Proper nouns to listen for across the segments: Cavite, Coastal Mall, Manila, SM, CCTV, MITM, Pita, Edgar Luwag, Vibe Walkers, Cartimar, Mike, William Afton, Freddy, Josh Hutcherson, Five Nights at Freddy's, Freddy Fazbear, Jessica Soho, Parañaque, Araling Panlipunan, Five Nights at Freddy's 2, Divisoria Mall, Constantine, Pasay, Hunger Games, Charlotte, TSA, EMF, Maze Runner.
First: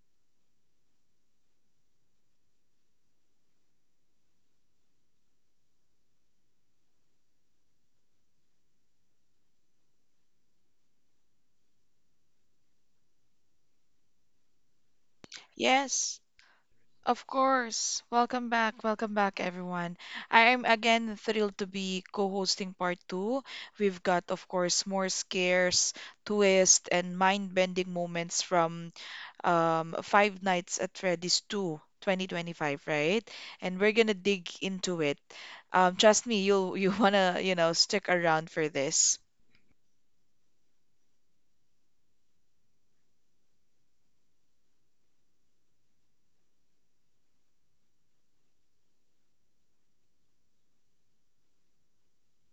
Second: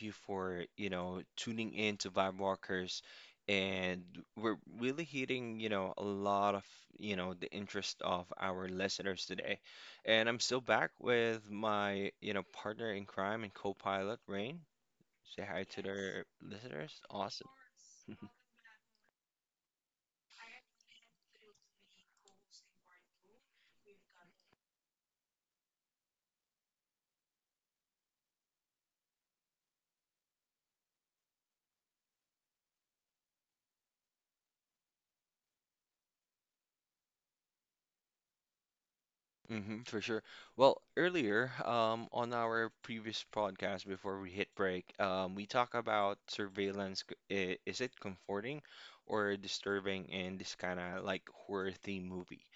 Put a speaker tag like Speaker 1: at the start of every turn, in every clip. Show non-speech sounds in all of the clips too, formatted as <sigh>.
Speaker 1: you for, tuning in to Vibe Walkers. And we're really hitting, a lot of, the interest of our listeners today. And I'm still back with my, partner in crime and co-pilot, Rain. Say hi to
Speaker 2: Yes,
Speaker 1: the listeners.
Speaker 2: of
Speaker 1: Awesome.
Speaker 2: course.
Speaker 1: <laughs>
Speaker 2: Welcome back. Welcome back, everyone. I am again thrilled to be co-hosting part two. We've got, of course, more scares, twists, and mind-bending moments from Five Nights at Freddy's 2, 2025, right? And we're gonna dig into it. Trust me, you'll <laughs> you wanna, you know, stick around for this.
Speaker 1: For sure. Well, earlier, on our previous podcast before we hit break, we talk about surveillance. Is it comforting or disturbing in this kind of like horror theme movie?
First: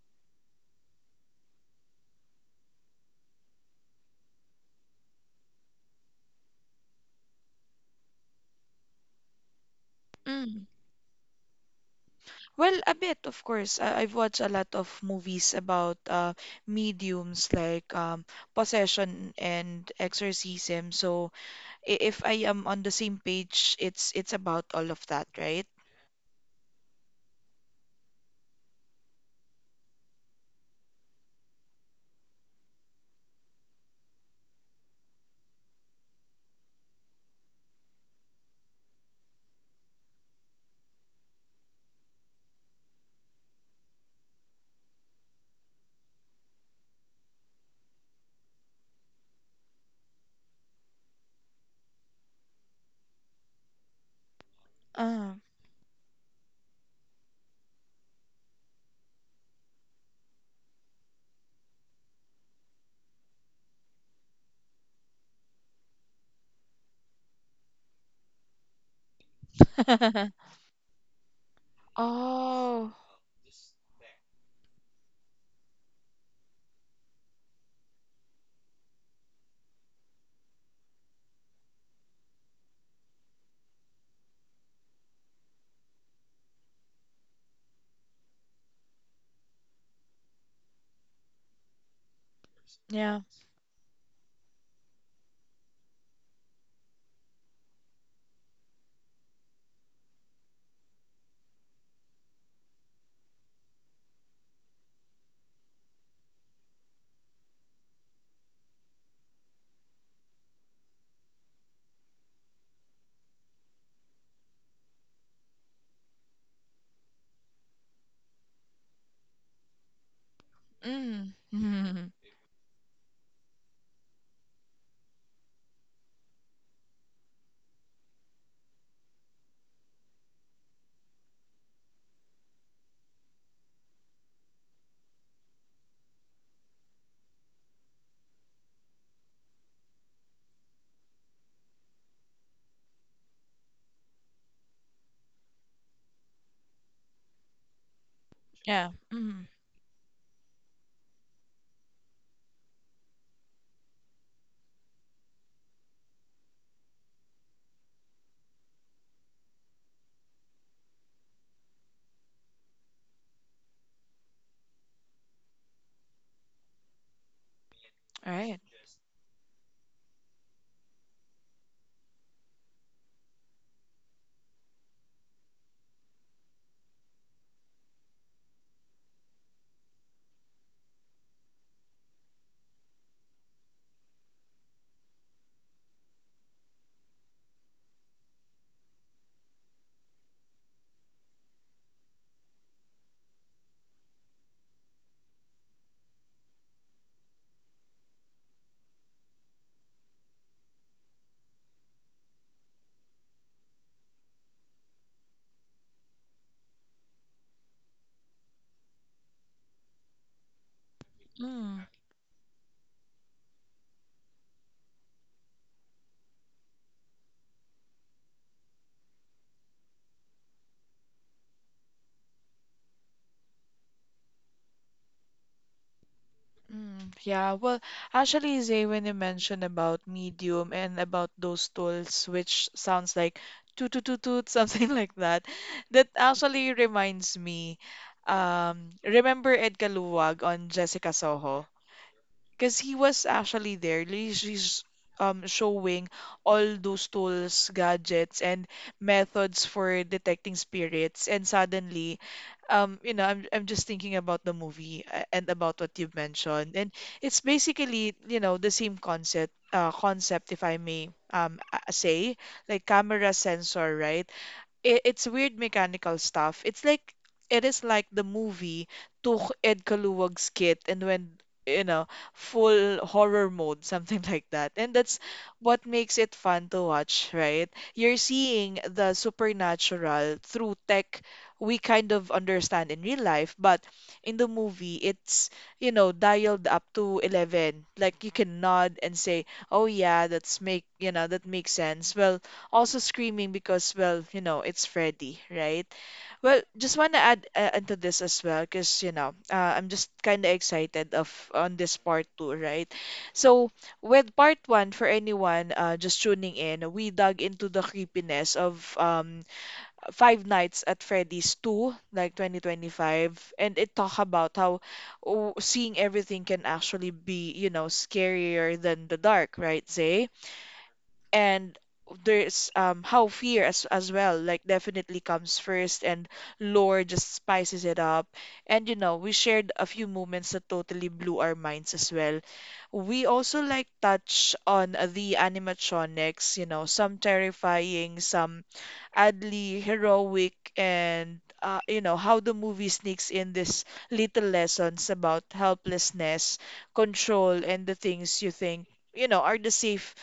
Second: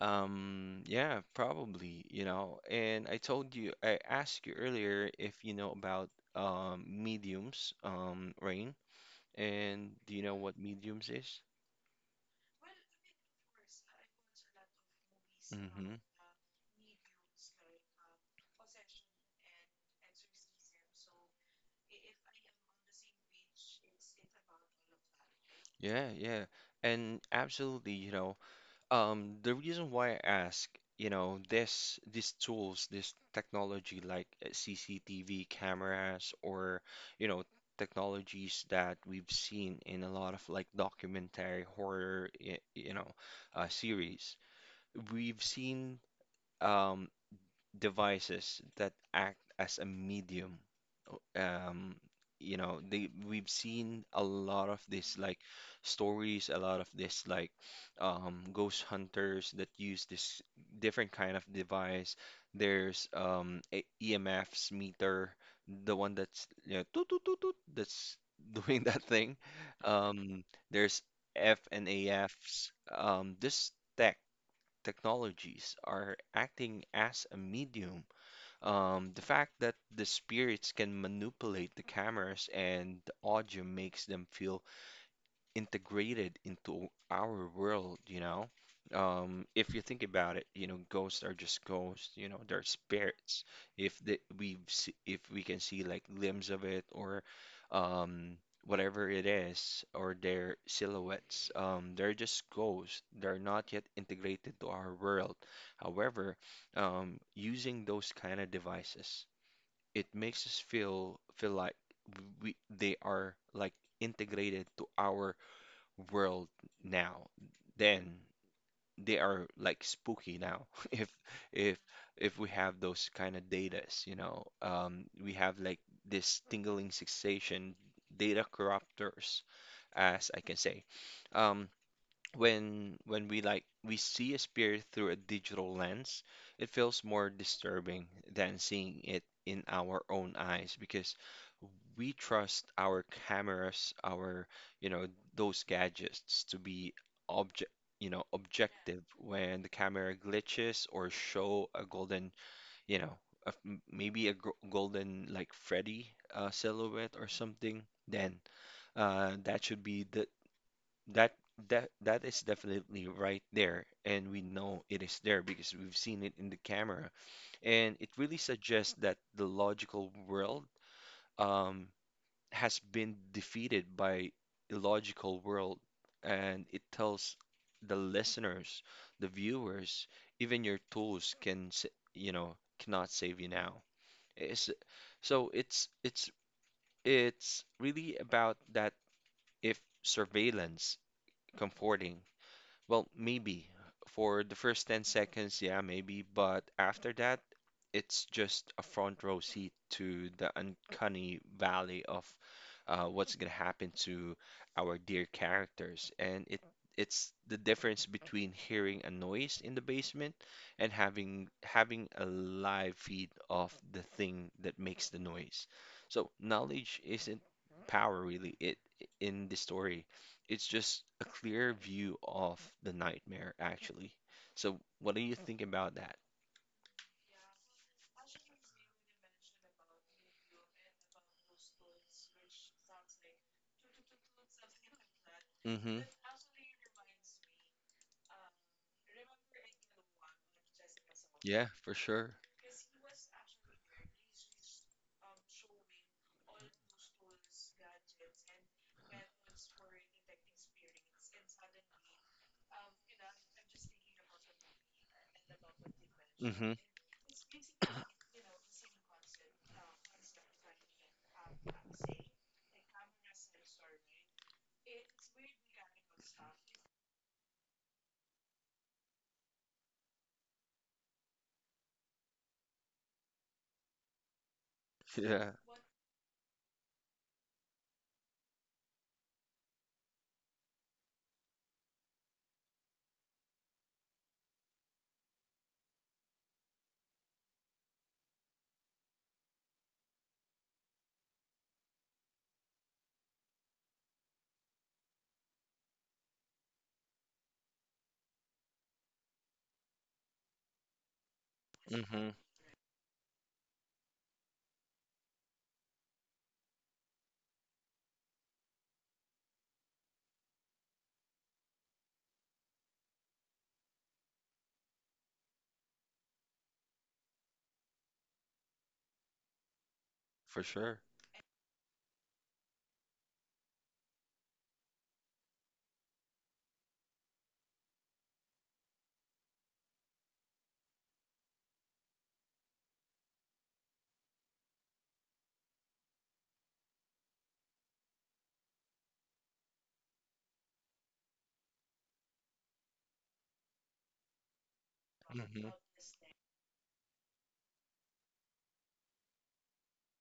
Speaker 1: Yeah, probably, you know. And I told you, I asked you earlier if you know about mediums, Rain, and do you know what mediums is?
Speaker 2: Well, a bit, of course. I've watched a lot of movies about
Speaker 1: Mm-hmm.
Speaker 2: mediums like possession and exorcism. So if I am on the same page, it's about all of that, right?
Speaker 1: Yeah, yeah. And absolutely, you know, the reason why I ask, you know, this these tools, this technology like CCTV cameras or, you know, technologies that we've seen in a lot of like documentary horror, you know, series. We've seen um devices that act as a medium. um you know, they we've seen a lot of this
Speaker 2: Uh,
Speaker 1: like stories, a lot of this like ghost hunters that use this different kind of device. There's a EMF's meter, the one that's, you know, toot, toot, toot, toot, that's <laughs> doing that thing. um
Speaker 2: <laughs>
Speaker 1: there's F and AF's,
Speaker 2: oh,
Speaker 1: this tech technologies are acting as a medium. The fact that the spirits can manipulate the cameras and the audio makes them feel integrated into our world, you know. If you think about it, you know, ghosts are just ghosts, you know, they're
Speaker 2: yeah.
Speaker 1: spirits. If the, If we can see like limbs of it or um, whatever it is or their silhouettes, they're just ghosts. They're not yet integrated to our world. However, using those kind of devices, it makes us feel like we they are like integrated to our world now, then they are like spooky now. <laughs> If if
Speaker 2: Mm. <laughs>
Speaker 1: if we have those kind of datas, you know, we have like this tingling sensation, data corruptors, as I can say. Um, when we we see a spirit through a digital lens, it feels more disturbing than seeing it in our own eyes because we trust our cameras, our, you know, those gadgets to be object, you know,
Speaker 2: Yeah.
Speaker 1: objective.
Speaker 2: Mm.
Speaker 1: When the camera glitches or show a golden, you know, a, maybe a golden like Freddy, silhouette or something, then that should be the that that that is definitely right there, and we know it is there because we've seen it in the camera. And it
Speaker 2: All
Speaker 1: really
Speaker 2: right.
Speaker 1: suggests that the logical world, um, has been defeated by illogical world, and it tells the listeners, the viewers, even your tools can, you know, cannot save you now. It's, so it's really about that. If surveillance comforting, well, maybe for the first 10 seconds, yeah, maybe, but after that, it's just a front row seat to the uncanny valley of what's gonna happen to our dear characters. And it's the difference between hearing a noise in the basement and having
Speaker 2: Mm.
Speaker 1: having a live feed of the thing that makes the noise. So knowledge isn't power really. It in the story it's just a clear view of the nightmare, actually. So, what do you think about that?
Speaker 2: Mm, yeah, well, actually, Zay, when you mentioned about Medium and about those tools, which sounds like toot toot toot toot, <laughs> something like that,
Speaker 1: Mm-hmm.
Speaker 2: that actually reminds me. Remember Edgar Luwag on Jessica Soho?
Speaker 1: Yeah, for sure.
Speaker 2: Because he was actually there. He's showing all those tools, gadgets, and methods for detecting spirits. And suddenly, you know, I'm just thinking about the movie and about what you've mentioned.
Speaker 1: Mm-hmm.
Speaker 2: And it's basically, you know, the same concept, concept, if I may say, like camera sensor, right? It's weird mechanical stuff. It's like it is like the movie took Ed Kaluwag's kit and went, you know, full horror mode, something <laughs> like that. And that's
Speaker 1: Yeah.
Speaker 2: what makes it fun to watch, right? You're seeing the supernatural through tech we kind of understand in real life, but in the movie it's, you know, dialed up to 11. Like you can nod and say, "Oh yeah, that's make you know, that makes sense." Well, also screaming because, well, you know, it's Freddy, right? Well, just want to add into this as well, because, you know, I'm just kind of excited of on this part
Speaker 1: Mm-hmm.
Speaker 2: two, right? So, with part one, for anyone just tuning in, we dug into the creepiness of Five Nights at Freddy's 2, like 2025, and it talk about how oh, seeing everything can actually be, you know, scarier than the dark, right, Zay?
Speaker 1: For sure.
Speaker 2: And there's how fear as well definitely comes first and lore just spices it up. And you know we shared a few moments that totally blew our minds as well. We also like touch on the animatronics, you know, some terrifying, some oddly heroic, and, you know, how the movie sneaks in this little lessons about
Speaker 1: Mm-hmm.
Speaker 2: helplessness, control, and the things you think, you know, are the safe,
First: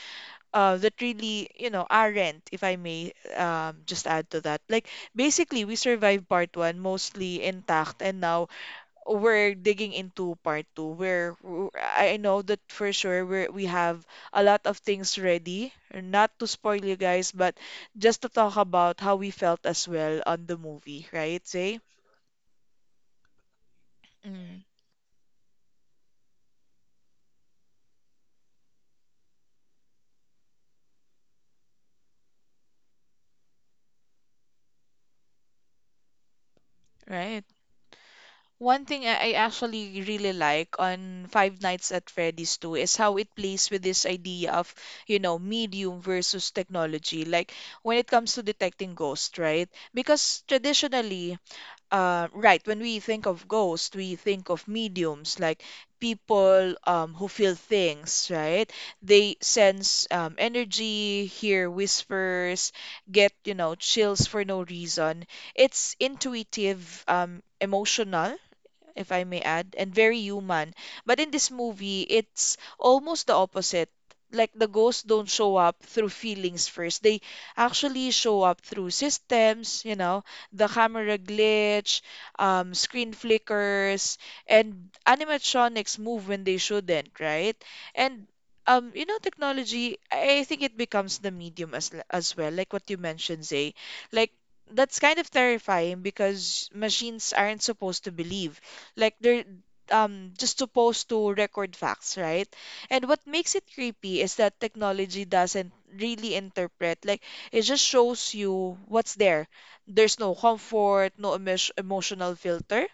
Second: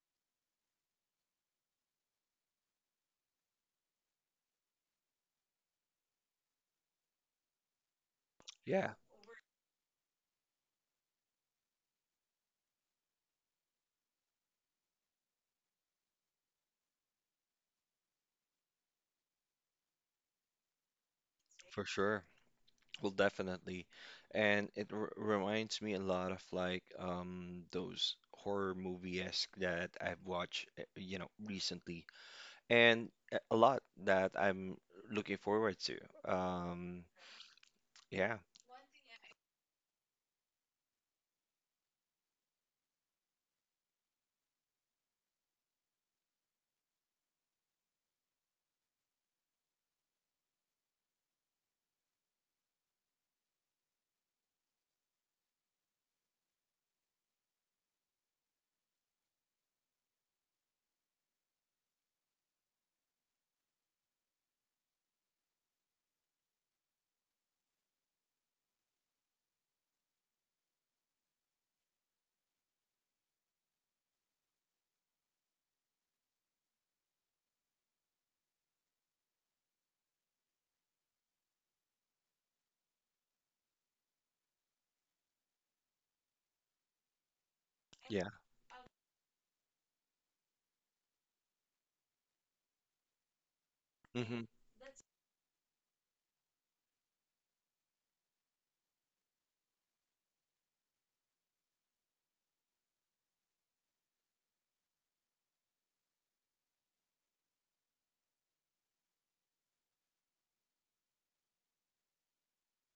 Speaker 2: that really, you know, aren't, if I may just add to that. Like, basically, we survived part one mostly intact, and now
Speaker 1: Yeah,
Speaker 2: we're digging into part two, where I know that for sure we have a lot of things ready. Not to spoil you guys, but just to talk about how we felt as well on the movie, right, Zay?
Speaker 1: for sure. Well, definitely.
Speaker 2: Mm,
Speaker 1: And it r reminds me a lot of like those horror movie-esque that I've watched, you know, recently. And a lot that I'm looking forward to. Um,
Speaker 2: right.
Speaker 1: yeah.
Speaker 2: One thing I actually really like on Five Nights at Freddy's 2 is how it plays with this idea of, you know, medium versus technology. Like when it comes to detecting ghosts, right? Because traditionally, right, when we think of ghosts, we think of mediums, like people who feel things, right? They sense, energy, hear whispers, get, you know, chills for no reason. It's intuitive, emotional, if I may add, and very human. But in this movie, it's almost the opposite. Like the ghosts don't show up through feelings first. They actually show up through systems, you know, the camera glitch, screen flickers, and animatronics move when they shouldn't, right? And
Speaker 1: Yeah.
Speaker 2: you know, technology, I think it becomes the medium as well, like what you mentioned, Zay. Like
Speaker 1: hmm
Speaker 2: that's kind of terrifying because machines aren't supposed to believe. Like they're just supposed to record facts, right? And what makes it creepy is that technology doesn't really interpret. Like it just shows you what's there. There's no comfort, no emotional filter.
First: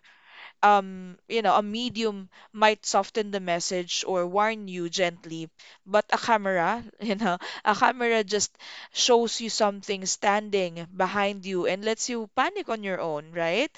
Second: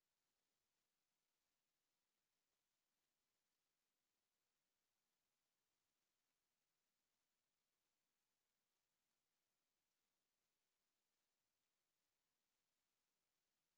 Speaker 2: You know, a medium might soften the message or warn you gently, but a camera, <laughs> you know, a camera just shows you something standing behind you and lets you panic on your own, right?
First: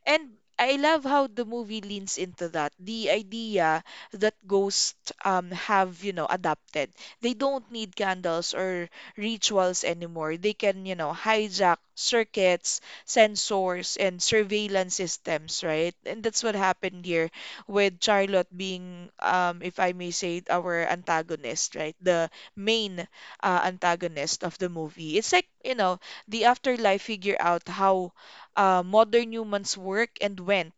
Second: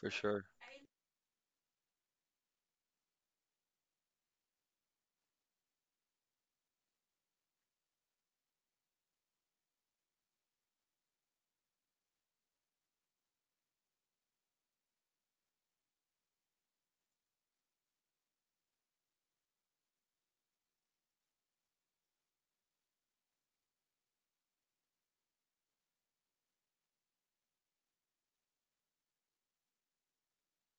Speaker 1: For
Speaker 2: And
Speaker 1: sure.
Speaker 2: I love how the movie leans into that. The idea that ghosts have, you know, adapted. They don't need candles or rituals anymore. They can, you know, hijack circuits, sensors, and surveillance systems, right? And that's what happened here with Charlotte being, if I may say, it, our antagonist, right? The main antagonist of the movie. It's like, you know, the afterlife figure out how modern humans work and went.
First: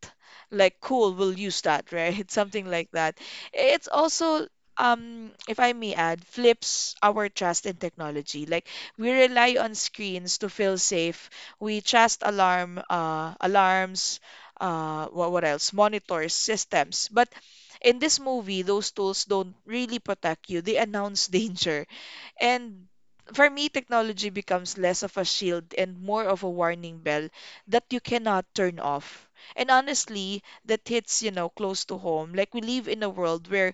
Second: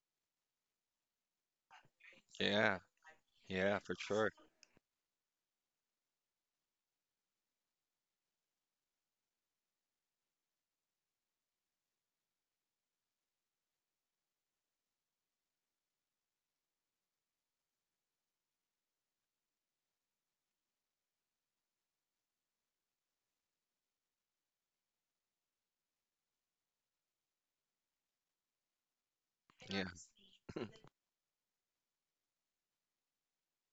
Speaker 2: Like, cool, we'll use that, right? <laughs> Something
Speaker 1: Yeah.
Speaker 2: like that.
Speaker 1: Yeah,
Speaker 2: It's
Speaker 1: for sure.
Speaker 2: also, if I may add, flips our trust in technology. Like, we rely on screens to feel safe. We trust alarms, what else? Monitors, systems. But in this movie, those tools don't really protect you. They announce <laughs> danger. And for me, technology becomes less of a shield and more of a warning bell that you cannot turn off. And
Speaker 1: Yeah.
Speaker 2: honestly,
Speaker 1: <laughs>
Speaker 2: that hits, you know, close to home. Like we live in a world where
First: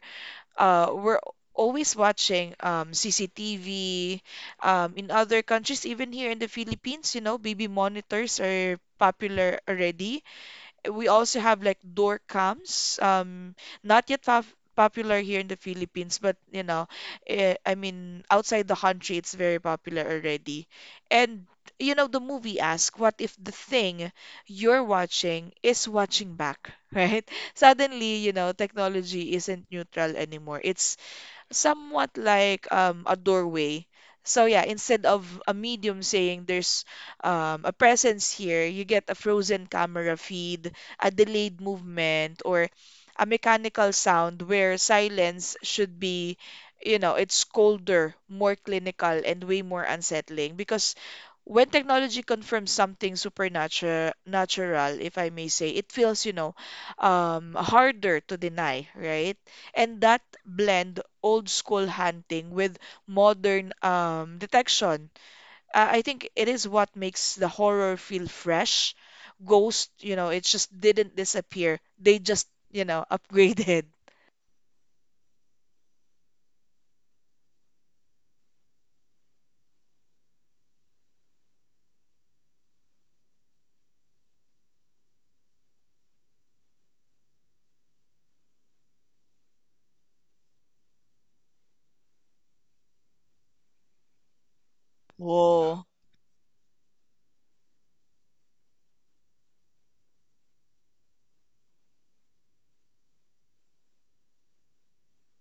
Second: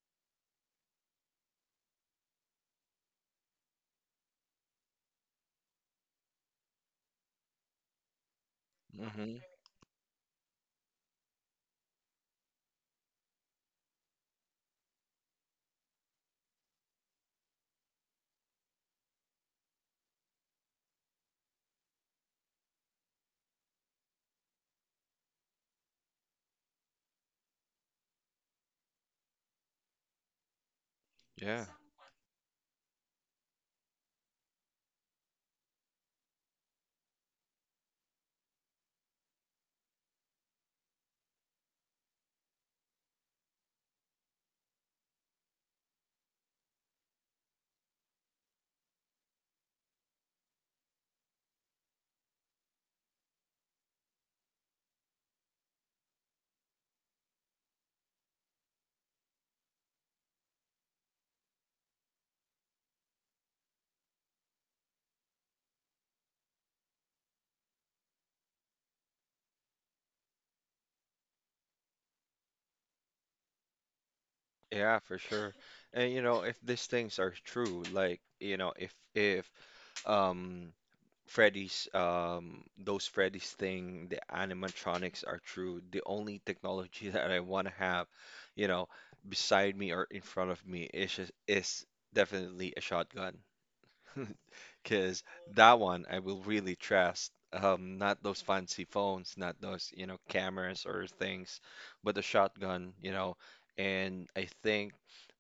Speaker 2: we're always watching CCTV, in other countries, even here in the Philippines, you know, baby monitors are
Speaker 1: hmm
Speaker 2: popular already. We also have like door cams, not yet popular here in the Philippines, but you know, I mean, outside the country, it's very popular already. And you know, the movie asks, what if the thing you're watching is watching back, <laughs> right? Suddenly, you know, technology isn't neutral anymore. It's
Speaker 1: Yeah.
Speaker 2: somewhat like a doorway. So yeah, instead of a medium saying there's, a presence here, you get a frozen camera feed, a delayed movement, or a mechanical sound where silence should be, you know, it's colder, more clinical, and way more unsettling. Because when technology confirms something natural, if I may say, it feels, you know, harder to deny, right? And that blend old school hunting with modern detection. I think it is what makes the horror feel fresh. Ghost, you know, it just didn't disappear. They just, you know, <laughs> upgraded.
Speaker 1: Yeah, for sure. And you know, if these things are true, like, you know, if um Freddy's, those Freddy's thing, the animatronics are true. The only technology <laughs> that I want to have, you know, beside me or in front of me is definitely a shotgun. <laughs> Because that
Speaker 2: Wow.
Speaker 1: one I will really trust. Not those fancy phones, not those, you know, cameras or things, but the shotgun, you know. And I think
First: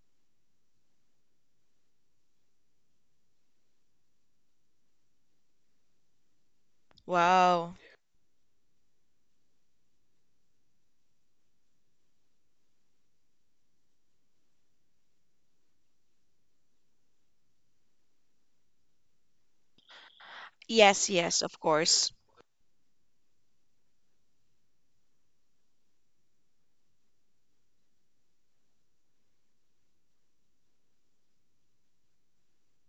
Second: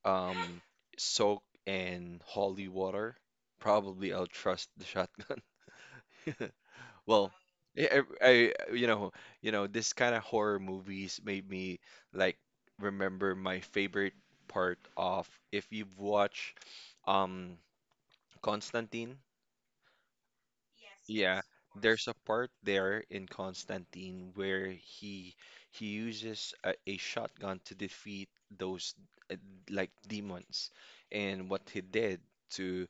Speaker 1: um, soak in holy water, probably I'll trust the shotgun. <laughs>
Speaker 2: Whoa.
Speaker 1: Well,
Speaker 2: Wow.
Speaker 1: yeah, I you know, this kind of horror movies made me like remember my favorite part of, if you've watched um Constantine.
Speaker 2: Yes, yes,
Speaker 1: Yeah,
Speaker 2: of
Speaker 1: there's
Speaker 2: course.
Speaker 1: a part there in Constantine where he uses a shotgun to defeat those, uh, like demons, and what he did to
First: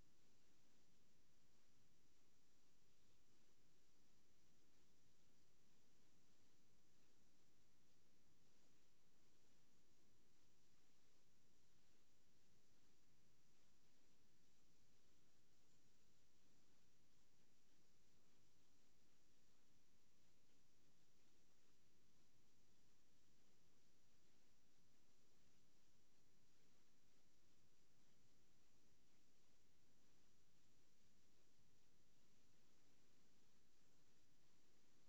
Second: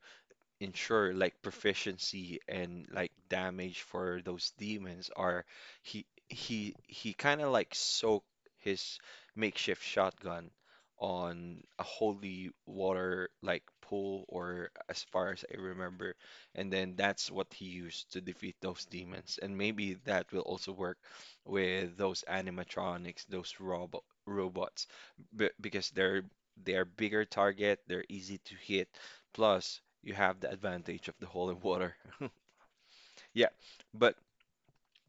Speaker 1: ensure like proficiency and like damage for those demons are, he kind of like soaked his makeshift shotgun on a holy water like pool, or as far as I remember, and then that's what he used to defeat those demons. And maybe that will also work with those animatronics, those robots, b because they're bigger target, they're easy to hit, plus you have the advantage of the holy water. <laughs> Yeah, but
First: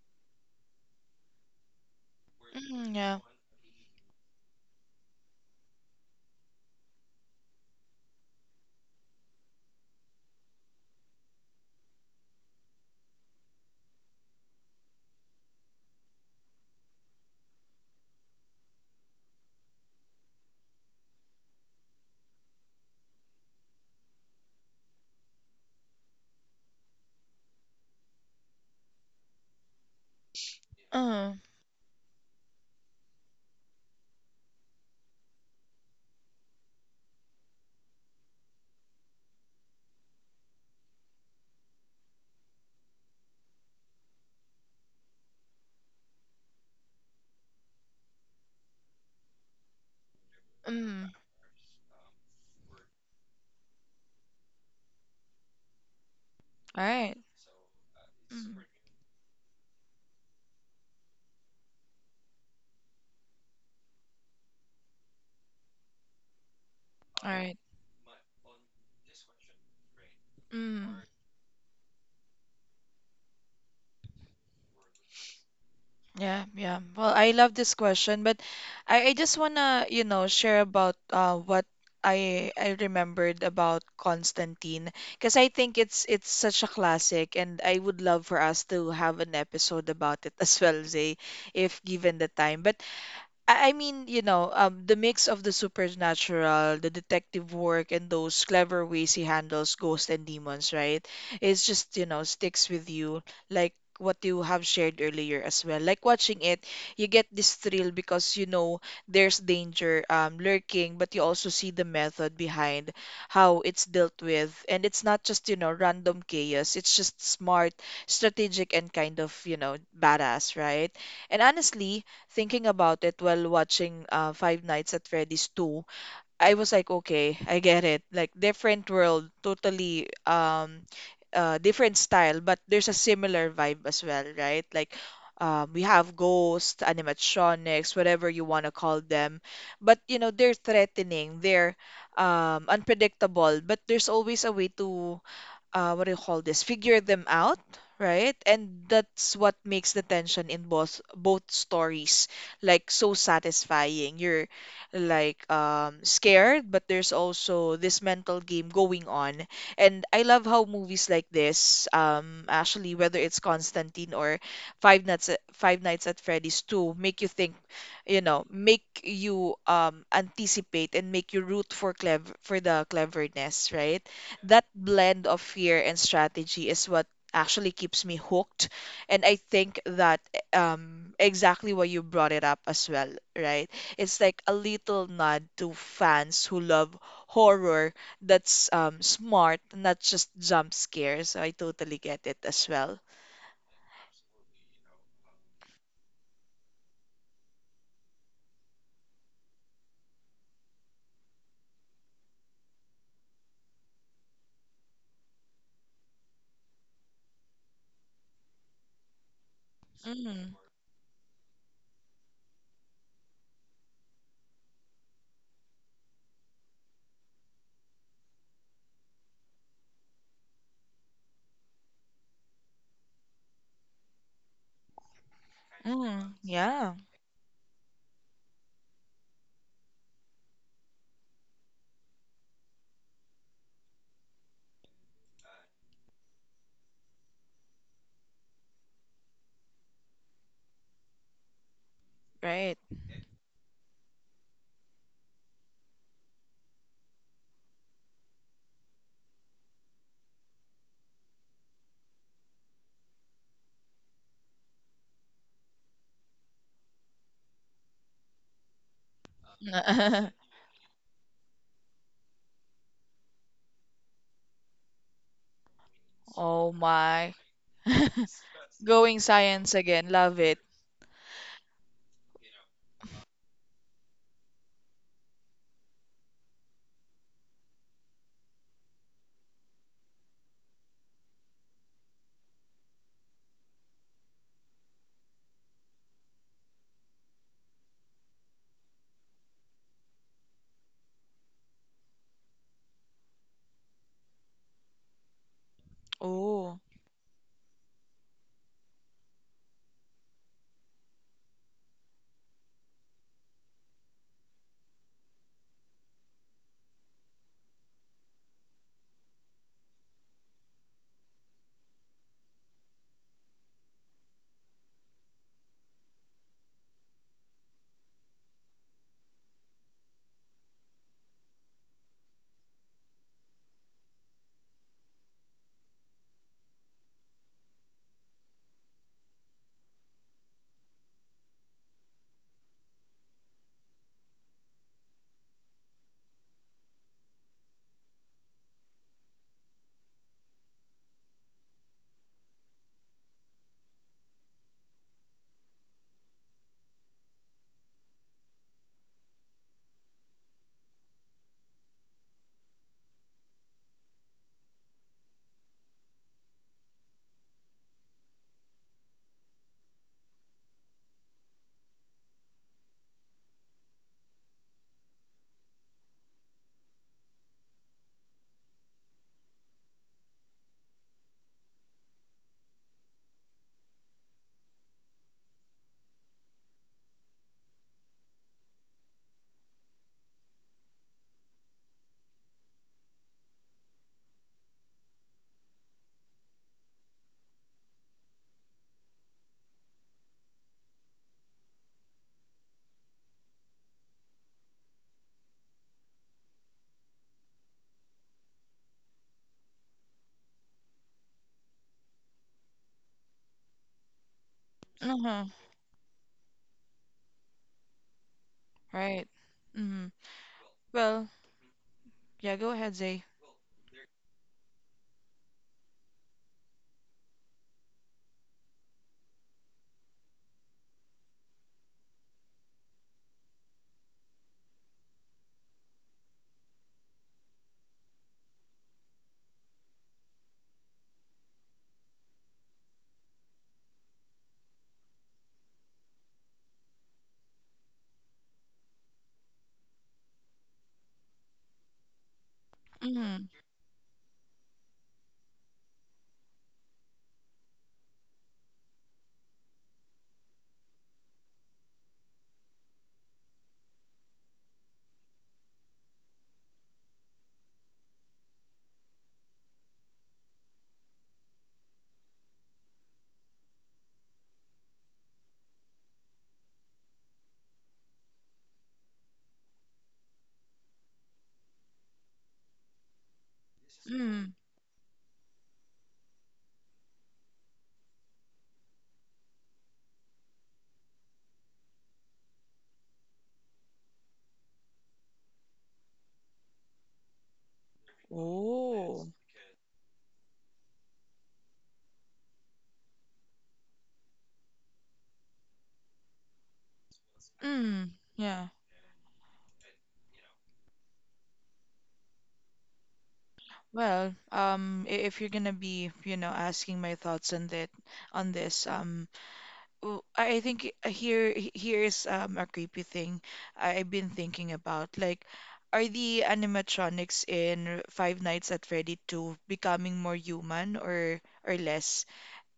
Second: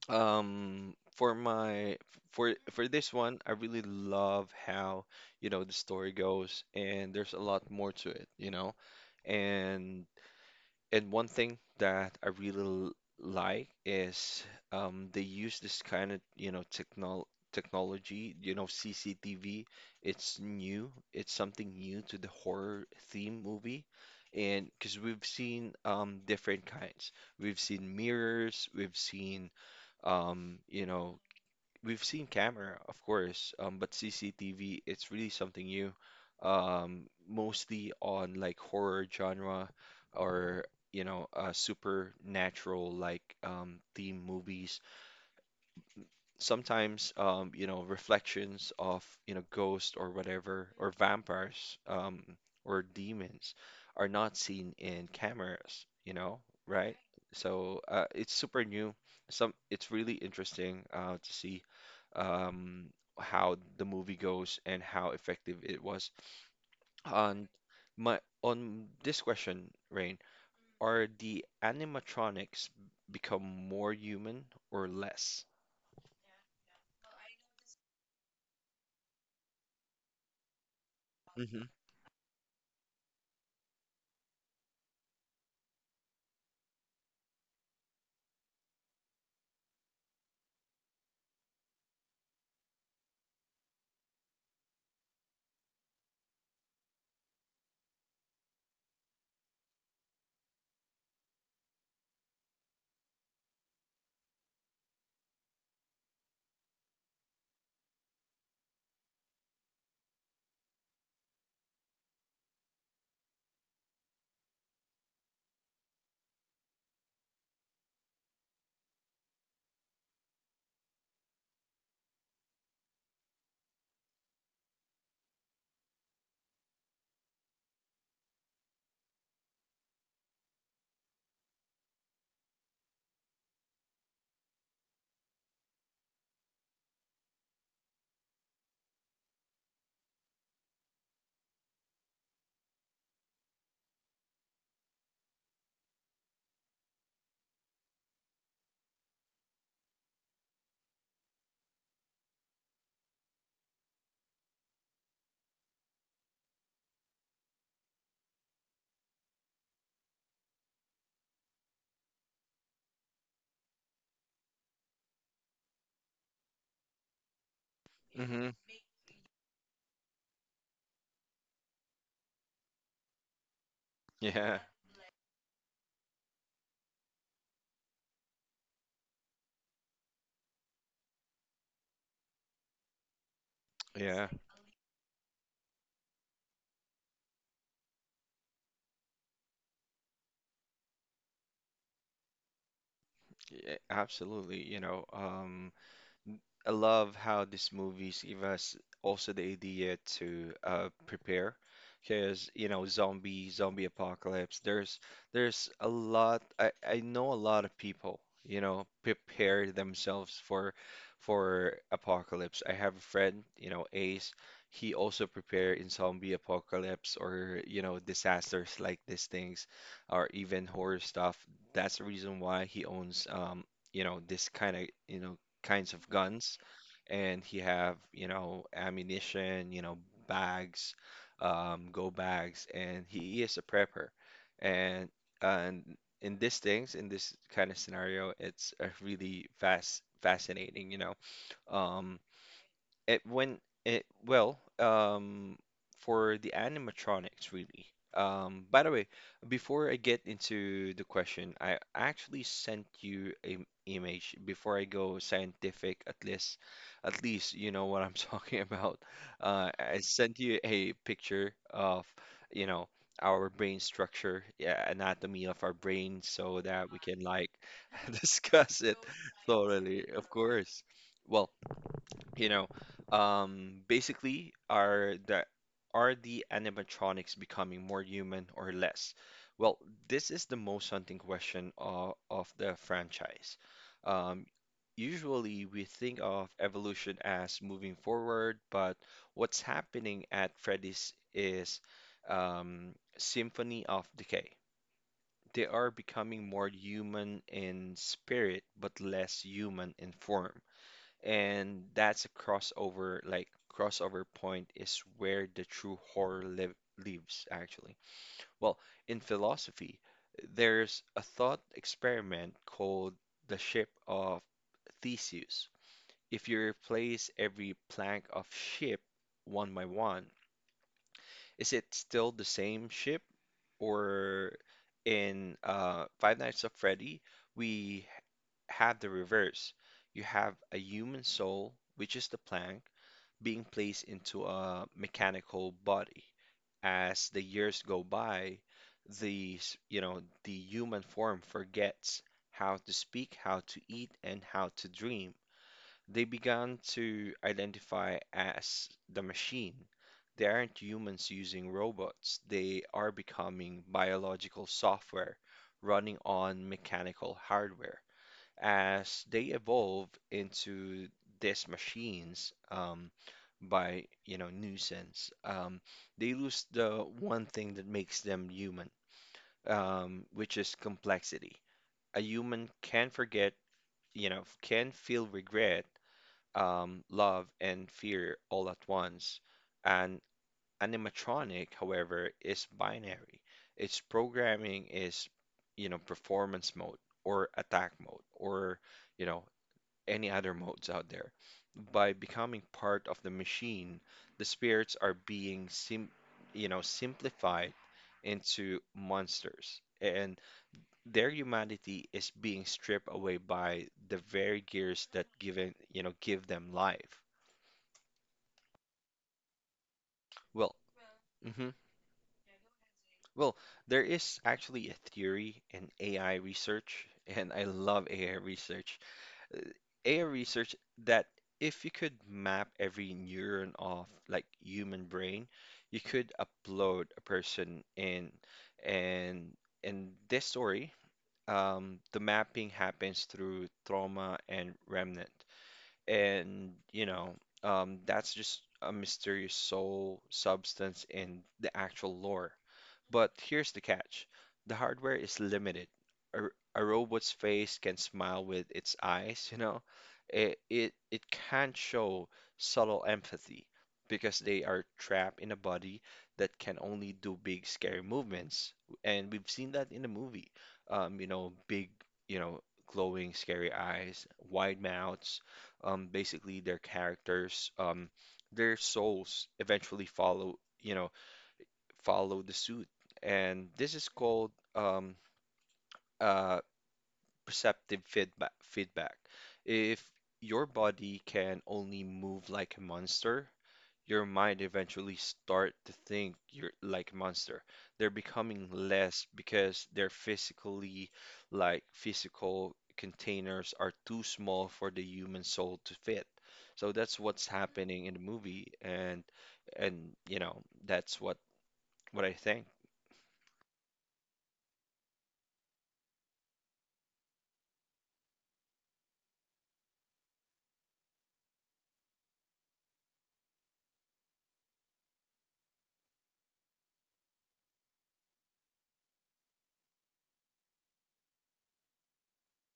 Speaker 1: for my, for
Speaker 2: Mm,
Speaker 1: this
Speaker 2: yeah.
Speaker 1: one, I really love how, you know, the story goes and there's a lot more to it, you know. And and one thing that I really like is they use this kind of, you know, technology, you know, CCTV. It's new. It's something new to the horror theme movie. And because we've seen different kinds. We've seen mirrors, we've seen you know,
Speaker 2: Uh,
Speaker 1: we've seen camera, of course, but CCTV, it's really something new. Mostly on like horror genre, or you know, supernatural like theme movies. Sometimes you know, reflections of, you know, ghosts or whatever, or
Speaker 2: mm.
Speaker 1: vampires, or demons are not seen in cameras, you know,
Speaker 2: All
Speaker 1: right?
Speaker 2: right.
Speaker 1: So it's
Speaker 2: Mm.
Speaker 1: super new. Some It's really interesting, to see um, how the movie goes and how effective it was.
Speaker 2: All
Speaker 1: On
Speaker 2: right.
Speaker 1: my on this question, Rain,
Speaker 2: Mm.
Speaker 1: are the animatronics become more human or less?
Speaker 2: Yeah, yeah. Well, I love this question, but I just wanna, you know, share about what I remembered about Constantine, because I think it's such a classic and I would love for us to have an episode about it <laughs> as well, Zay, if given the time. But I mean, you know, the mix of the supernatural, the detective work, and those clever ways he handles ghosts and demons, right? It's just, you know, sticks with you, like what you have shared earlier as well. Like watching it, you get this thrill because you know there's danger, lurking, but you also see the method behind how it's dealt with. And it's not just, you know, random chaos. It's just smart, strategic, and kind of, you know, badass, right? And honestly, thinking about it while watching Five Nights at Freddy's 2, I was like, okay, I get it. Like different world, totally different style, but there's a similar vibe as well, right? Like, we have ghosts, animatronics, whatever you want to call them, but you know they're threatening, they're unpredictable, but there's always a way to, what do you call this? Figure them out, right? And that's what makes the tension in both stories like so satisfying. You're like scared, but there's also this mental game going on. And I love how movies like this, actually, whether it's Constantine or Five Nights at Freddy's 2, make you think, you know,
Speaker 1: hmm
Speaker 2: make you anticipate and make you root for clever for the cleverness, right?
Speaker 1: Yeah.
Speaker 2: That blend of fear and strategy is what actually keeps me hooked. And I think that exactly why you brought it up as well, right? It's
Speaker 1: Yeah.
Speaker 2: like a little nod to fans who love horror that's, smart, not just jump scares. So I totally get it as well.
Speaker 1: Yeah, absolutely. You know, I love how these movies give us also the idea to, prepare, because you know zombie apocalypse. There's a lot. I know a lot of people, you know, prepare themselves
Speaker 2: Mm,
Speaker 1: for apocalypse. I have a friend, you know, Ace. He also prepare in zombie apocalypse or, you know, disasters like these things, or even horror stuff. That's the reason why he owns you know, this kind of, you know, kinds of guns,
Speaker 2: yeah,
Speaker 1: and he have, you know, ammunition, you know, bags, go bags, and he is a prepper. And and in these things, in this kind of scenario, it's a really fast fascinating, you know. um,
Speaker 2: right.
Speaker 1: it when it well, for the animatronics really. By the way, before I get into the question, I actually sent you an image before I go scientific, at least you know what I'm <laughs> talking about. I
Speaker 2: <laughs>
Speaker 1: sent you a picture of, you know, our brain structure, yeah, anatomy of our brain, so
Speaker 2: Oh
Speaker 1: that we can
Speaker 2: my.
Speaker 1: like <laughs> discuss
Speaker 2: <laughs>
Speaker 1: it
Speaker 2: Going science
Speaker 1: thoroughly,
Speaker 2: again.
Speaker 1: of
Speaker 2: Love it.
Speaker 1: course. Well, you know, basically, are the animatronics becoming more human or less? Well, this is the most haunting question of the franchise. Um, Usually, we think of evolution as moving forward, but what's happening at Freddy's is symphony of decay. They are becoming more
Speaker 2: Oh.
Speaker 1: human in spirit, but less human in form, and that's a crossover point is where the true horror lives, actually. Well, in philosophy, there's a thought experiment called the Ship of Theseus. If you replace every plank of ship one by one, is it still the same ship? Or in Five Nights at Freddy, we have the reverse. You have a human soul, which is the plank, being placed into a mechanical body. As the years go by, you know, the human form forgets how to speak, how to eat, and how to dream. They began to identify as the machine. They aren't humans using robots. They are becoming biological software running on mechanical hardware. As they evolve into these machines, by you know nuisance, they lose the one thing that makes them human, which is complexity. A human can forget, you know, can feel regret, love, and fear all at once. An animatronic, however, is binary. Its programming is, you know, performance mode or attack mode, or you know, any other modes out there. By becoming part of the machine, the spirits are being sim you know, simplified into monsters, and their humanity is being stripped away by the very gears that given, you know, give them life.
Speaker 2: Right. Mm-hmm.
Speaker 1: Well,
Speaker 2: Well,
Speaker 1: hmm
Speaker 2: yeah, go ahead, Zay.
Speaker 1: Well, there is actually a theory in AI research, and I love AI research that if you could map every neuron of like human brain, you could upload a person in and in this story, the mapping happens through trauma and remnant and that's just a mysterious soul substance in the actual lore. But
Speaker 2: Mm-hmm.
Speaker 1: here's the catch: the hardware is limited. A robot's face can smile with its eyes, you know. It can't show subtle empathy because they are trapped in a body that can only do big scary movements, and we've seen that in the movie. You know, big, you know, glowing scary eyes, wide mouths basically their characters, their souls eventually follow, you know, follow the suit. And this is
Speaker 2: Mm.
Speaker 1: called uh, perceptive feedback. If your body can only move like a monster, your mind eventually start to think you're like a monster. They're becoming
Speaker 2: Oh.
Speaker 1: less because their physically like physical containers are too small for the human soul to fit. So that's what's happening
Speaker 2: Mm,
Speaker 1: in the
Speaker 2: yeah.
Speaker 1: movie and you know that's what I think.
Speaker 2: Well, if you're gonna be, you know, asking my thoughts on that, on this, I think here's a creepy thing I've been thinking about. Like, are the animatronics in Five Nights at Freddy 2 becoming more human or less?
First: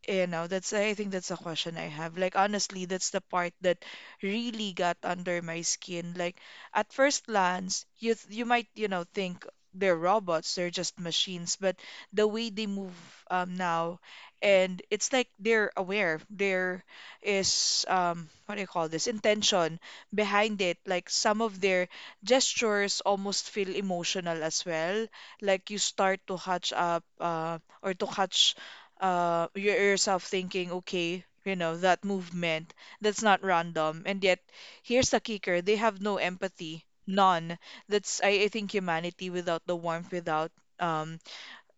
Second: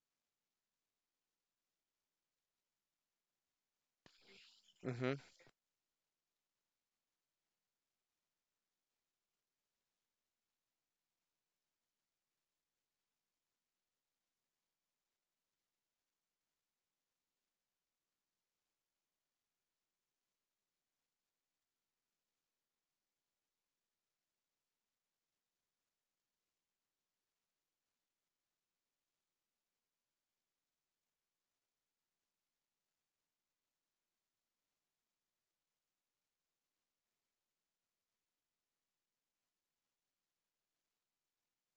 Speaker 2: You know, that's I think that's a question I have. Like honestly, that's the part that really got
Speaker 1: Mhm.
Speaker 2: under my skin. Like at first glance, you might, you know, think they're robots, they're just machines, but the way they move now, and it's like they're aware. There is what do you call this? Intention behind it. Like some of their gestures almost feel emotional as well. Like you start to catch up or to catch you yourself thinking, okay, you know, that movement, that's not random. And yet, here's the kicker, they have no empathy. None. That's I think humanity without the warmth, without um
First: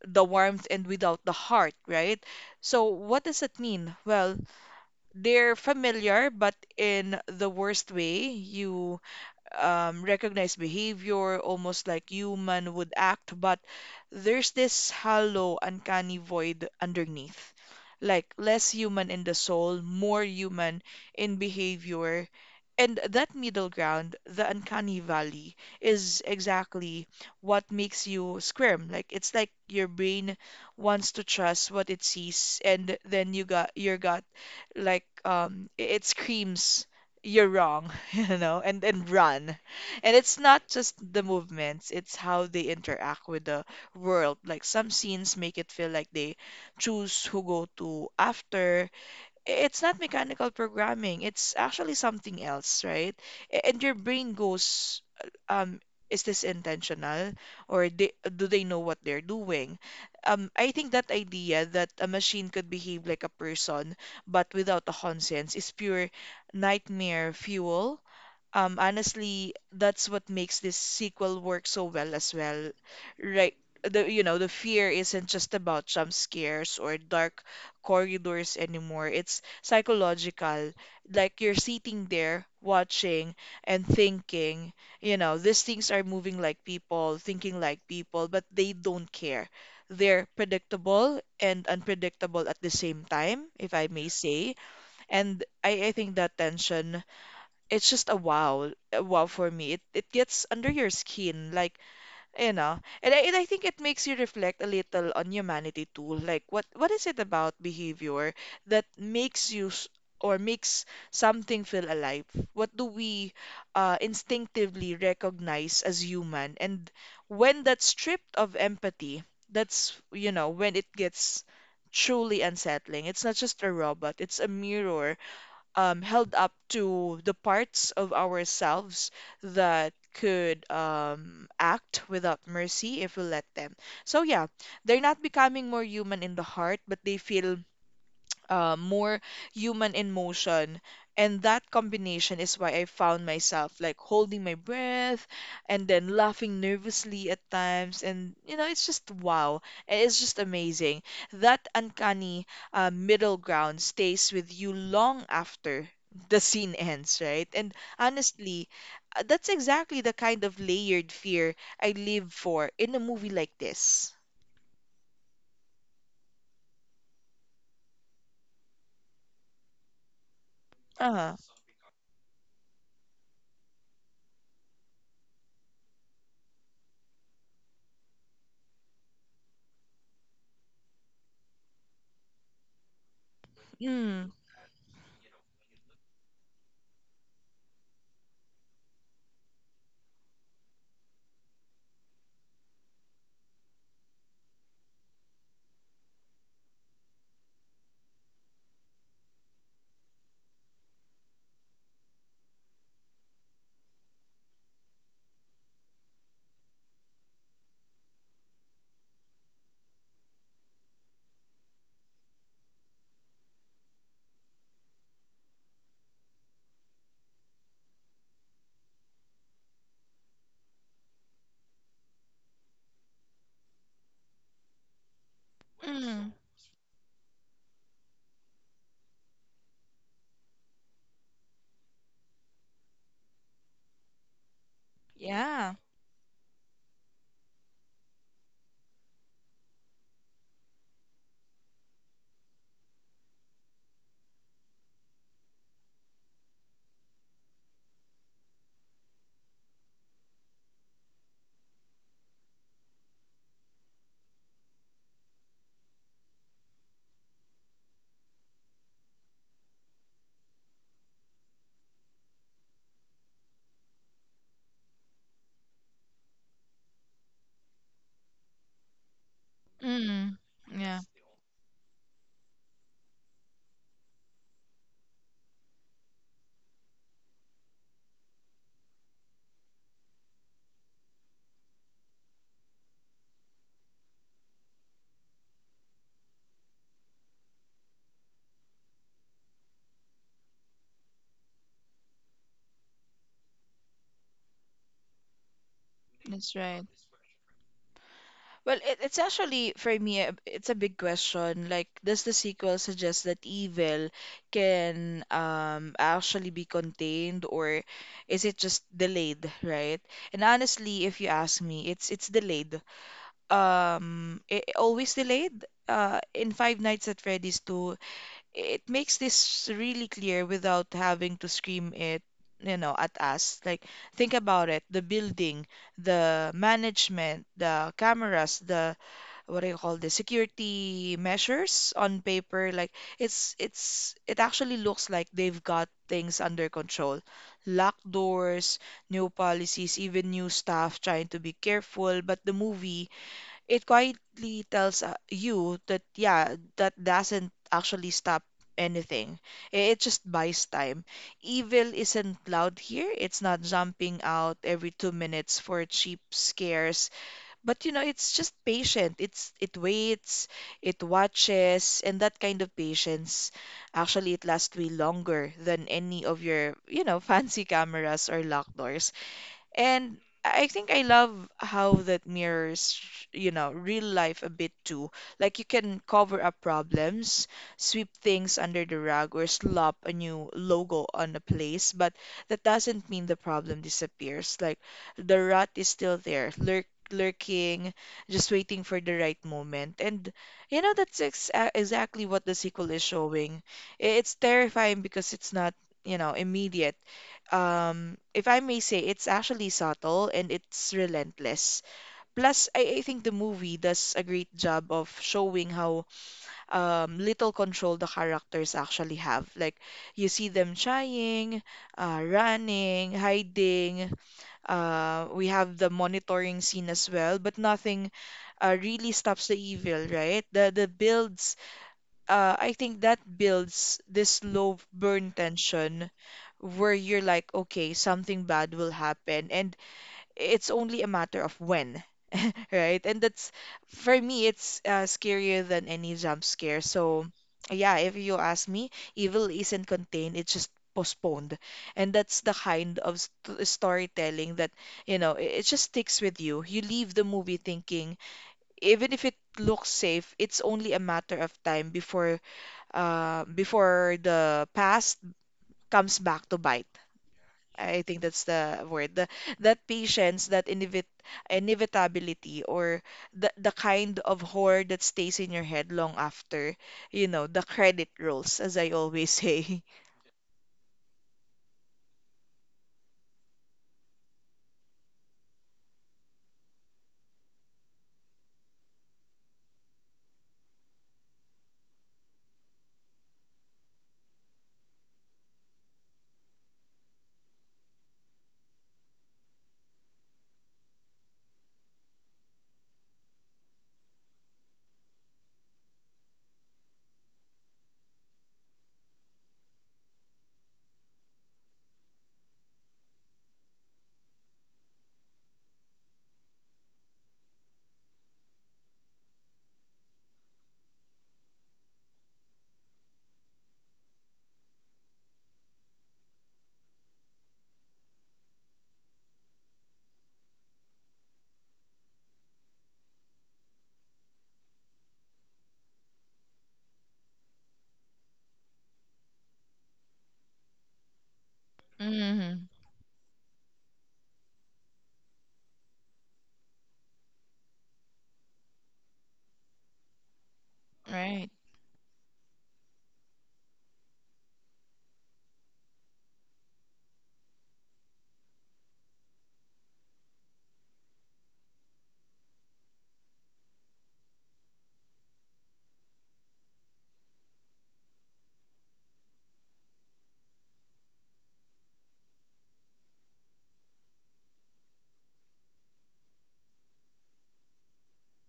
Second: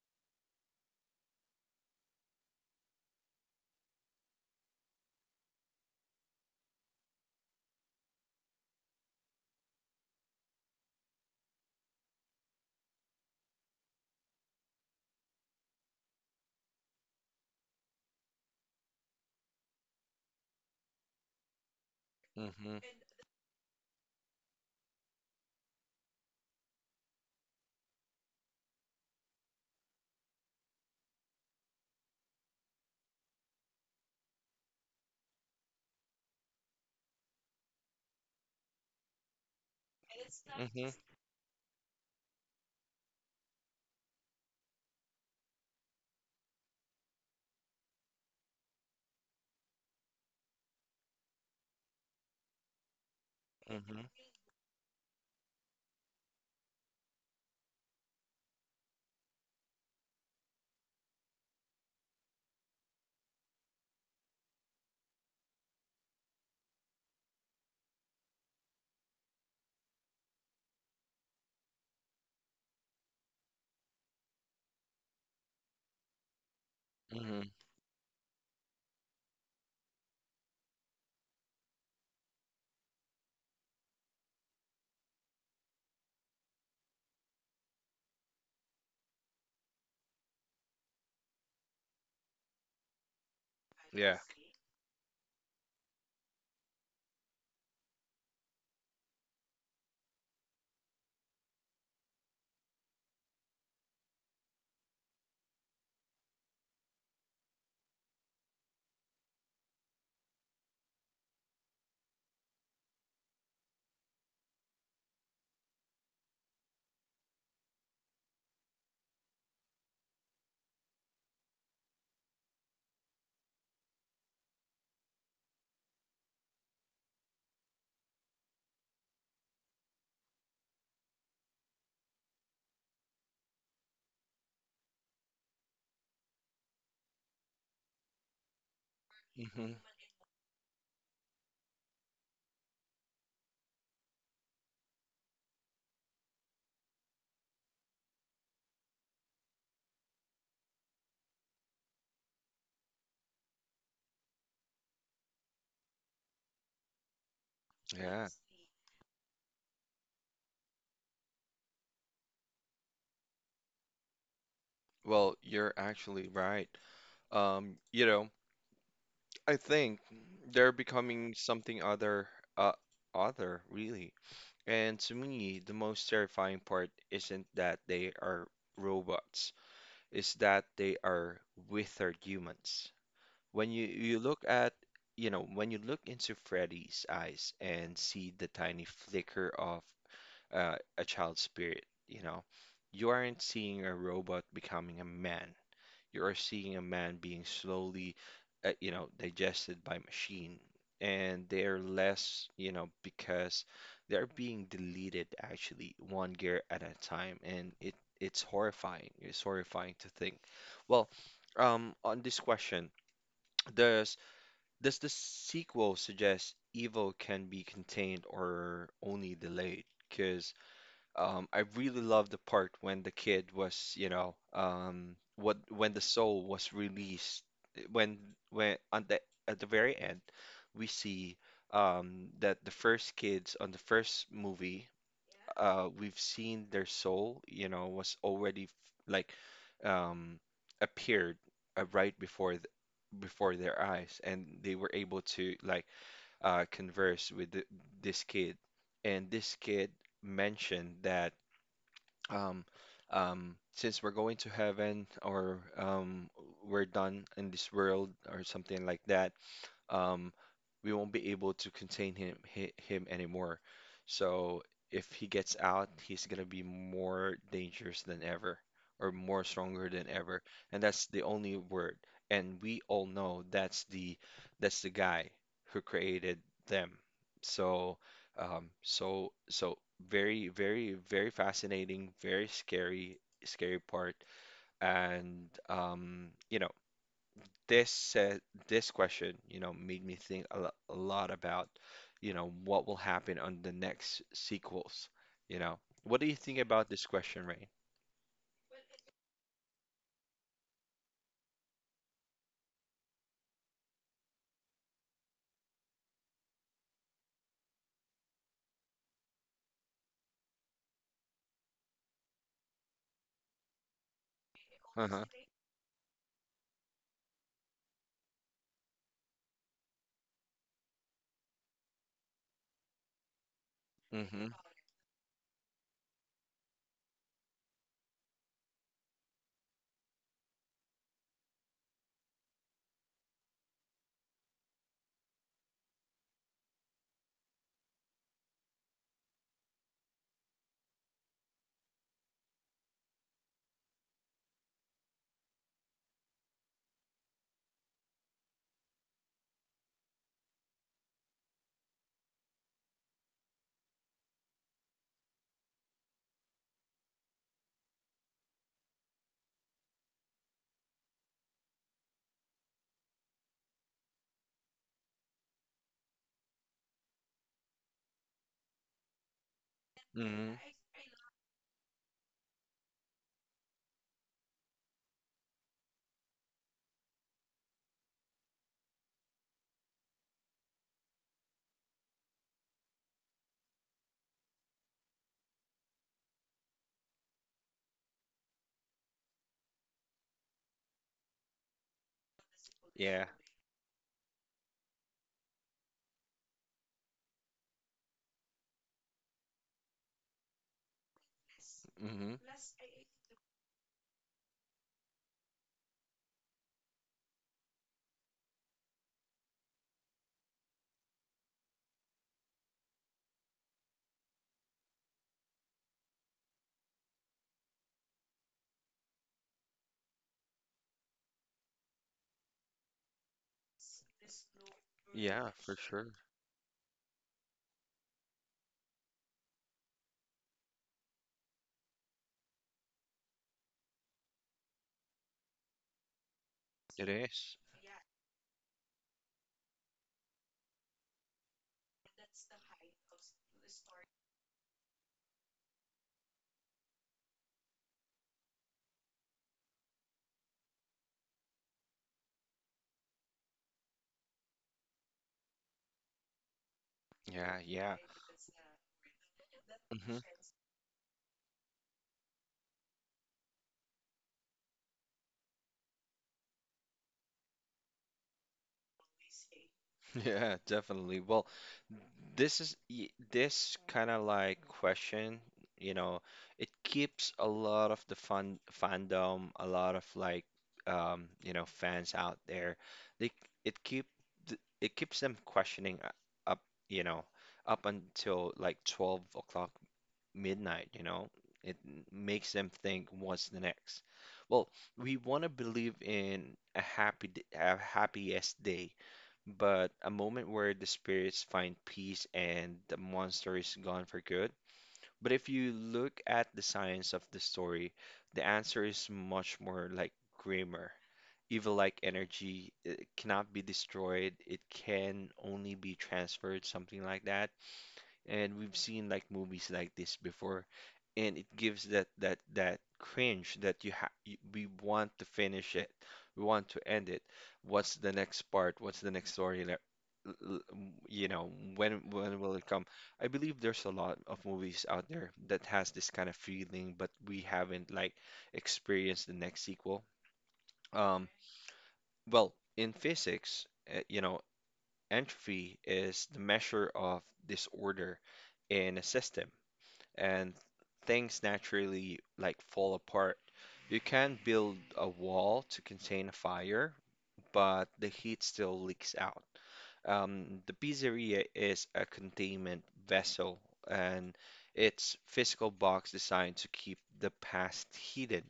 Speaker 2: the warmth and without the heart, right? So what does it mean? Well, they're familiar, but in the worst way, you recognize behavior, almost like human would act, but there's this hollow, uncanny void underneath. Like less human in the soul, more human in behavior.
Speaker 1: Mhm.
Speaker 2: And that middle ground, the uncanny valley, is exactly what makes you squirm. Like it's like your brain wants to trust what it sees, and then you got your gut, like it screams, "You're wrong." <laughs> You know, and run. And it's not
Speaker 1: Mhm.
Speaker 2: just the movements, it's how they interact with the world. Like some scenes make it feel like they choose who go to after, it's not mechanical programming. It's actually something else, right? And your
Speaker 1: Mhm.
Speaker 2: brain goes, um, is this intentional, or they, do they know what they're doing? I think that idea that a machine could behave like a person but without a conscience is pure nightmare fuel. Honestly, that's what makes this sequel work so well as well, right? The, you know, the fear isn't just about jump scares or dark
Speaker 1: Mhm.
Speaker 2: corridors anymore. It's psychological. Like you're sitting there watching and thinking, you know, these things are moving like people, thinking like people, but they don't care. They're predictable and unpredictable at the same time, if I may
Speaker 1: Yeah.
Speaker 2: say. And I think that tension, it's just a wow for me. It gets under your skin. Like you know, and I think it makes you reflect a little on humanity too. Like, what is it about behavior that makes you s- or makes something feel alive? What do we instinctively recognize as human? And when that's stripped of empathy, that's, you know, when it gets truly unsettling. It's not just a robot, it's a mirror held up to the parts of ourselves that could act without mercy if we let them. So, yeah, they're not becoming more human in the heart, but they feel more
Speaker 1: Hmm.
Speaker 2: human in motion. And that combination is why I found myself like holding my breath and then laughing nervously at times. And, you know, it's just wow. It's just amazing. That uncanny middle ground stays with you long after the scene ends, right? And
Speaker 1: Yeah.
Speaker 2: honestly, that's exactly the kind of layered fear I live for in a movie like this.
Speaker 1: Well, you're actually right. You know, I think they're becoming
Speaker 2: Uh-huh.
Speaker 1: something other, uh, other really. And to me, the most terrifying part isn't that they are robots, it's that they are withered humans. When you
Speaker 2: Mm.
Speaker 1: look at, you know, when you look into Freddy's eyes and see the tiny flicker of a child's spirit. You know, you aren't seeing a robot becoming a man. You are seeing a man being slowly, you know, digested by machine, and they're less, you know, because they're being deleted actually one gear at a time, and it it's horrifying. It's horrifying to think. Well, on this question, does does the sequel suggest evil can be contained or only delayed? Because I really love the part when the kid was, you know, what when the
Speaker 2: Mm.
Speaker 1: soul was released. When when on the at the very end, we see that the first kids on the first movie,
Speaker 2: Yeah.
Speaker 1: we've seen their soul, you know, was already like um, appeared right before th before their eyes, and they were able to like converse with th this kid, and this kid mentioned that. Um, since we're going to heaven or we're done in this world or something like that, um, we won't be able to contain him anymore. So if he gets out, he's gonna be more dangerous than ever, or more stronger than
Speaker 2: Mm.
Speaker 1: ever, and
Speaker 2: Yeah,
Speaker 1: that's the only word. And we all know that's the guy who created them. So so very fascinating, very scary part, and you know this said this question, you know, made me think a lot about, you know, what will happen on the next sequels. You know, what do you
Speaker 2: that's
Speaker 1: think
Speaker 2: right.
Speaker 1: about this question, Ray?
Speaker 2: Well, it's actually for me, it's a big question. Like, does the sequel suggest that evil can actually be contained, or is it just delayed, right? And honestly, if you ask me, it's delayed. It, always
Speaker 1: Uh-huh.
Speaker 2: delayed. In Five Nights at Freddy's 2, it makes this really clear without having to scream it, you know, at us. Like, think
Speaker 1: Mm-hmm.
Speaker 2: about it, the building, the management, the cameras, the what do you call the security measures on paper, like it actually looks like they've got things under control. Locked doors, new policies, even new staff trying to be careful, but the movie it quietly tells you that yeah, that doesn't actually stop anything. It just buys time. Evil isn't loud here, it's not jumping out every 2 minutes for cheap scares, but you know it's just patient, it waits, it watches. And that kind of patience, actually it lasts way longer than any of your, you know, <laughs> fancy cameras or locked doors. And
Speaker 1: Mm-hmm.
Speaker 2: I think I love how that mirrors, you know, real life a bit too. Like you can cover up problems, sweep things under the rug, or slap a new logo on a place, but that doesn't mean the problem disappears. Like the rut is still there, lurking, just waiting for the right moment. And you know, that's ex exactly what the sequel is
Speaker 1: Yeah.
Speaker 2: showing. It's terrifying because it's not, you know, immediate, if I may say, it's actually subtle and it's relentless.
Speaker 1: Mm-hmm.
Speaker 2: Plus, I think the movie does a great job of showing how little control the characters actually have. Like, you see them trying, running, hiding. We have the monitoring scene as well, but nothing really stops the evil, right? The builds I think that builds this low burn
Speaker 1: Yeah, for
Speaker 2: tension
Speaker 1: sure.
Speaker 2: where you're like, okay, something bad will happen, and it's only a matter of when, <laughs> right? And that's, for me, it's scarier than any jump scare.
Speaker 1: It
Speaker 2: So,
Speaker 1: is.
Speaker 2: yeah, if you ask me, evil isn't contained, it's just postponed. And that's the kind of st storytelling that, you know, it just sticks with you. You leave the movie thinking, even if it looks safe, it's only a matter of time before before the past comes back to bite.
Speaker 1: Yeah, yeah.
Speaker 2: I think that's the word. The, that
Speaker 1: Mm-hmm.
Speaker 2: patience, that inevitability, or the kind of horror that stays in your head long after, you know, the credit rolls, as I always say. <laughs>
Speaker 1: Yeah, definitely. Well, this is this kind of like question, you know, it keeps a lot of the fun fandom, a lot of like you know, fans out there. They it keep it keeps them up, you know, up until like 12 o'clock midnight, you know. It makes them think what's the next. Well, we want to believe in a a happiest day but a moment where the spirits find peace and the monster is gone for good. But if you look at the science of the story, the answer is much more like grimmer. Evil-like energy it cannot be destroyed, it can only be transferred, something like that and we've seen like movies like this before, and it gives that that cringe that we want to finish it, we want to end it. What's the next part? What's the next story? Like, you know, when will it
Speaker 2: Mm,
Speaker 1: come? I believe there's a lot of movies out there that has this kind of feeling, but we haven't like experienced the next sequel. Um,
Speaker 2: right.
Speaker 1: well, in physics, you know, entropy is the measure of disorder in a system and things naturally like fall apart. You can build a wall to contain a fire, but the heat still leaks out. The pizzeria is a containment vessel, and its physical box designed to keep the past heated.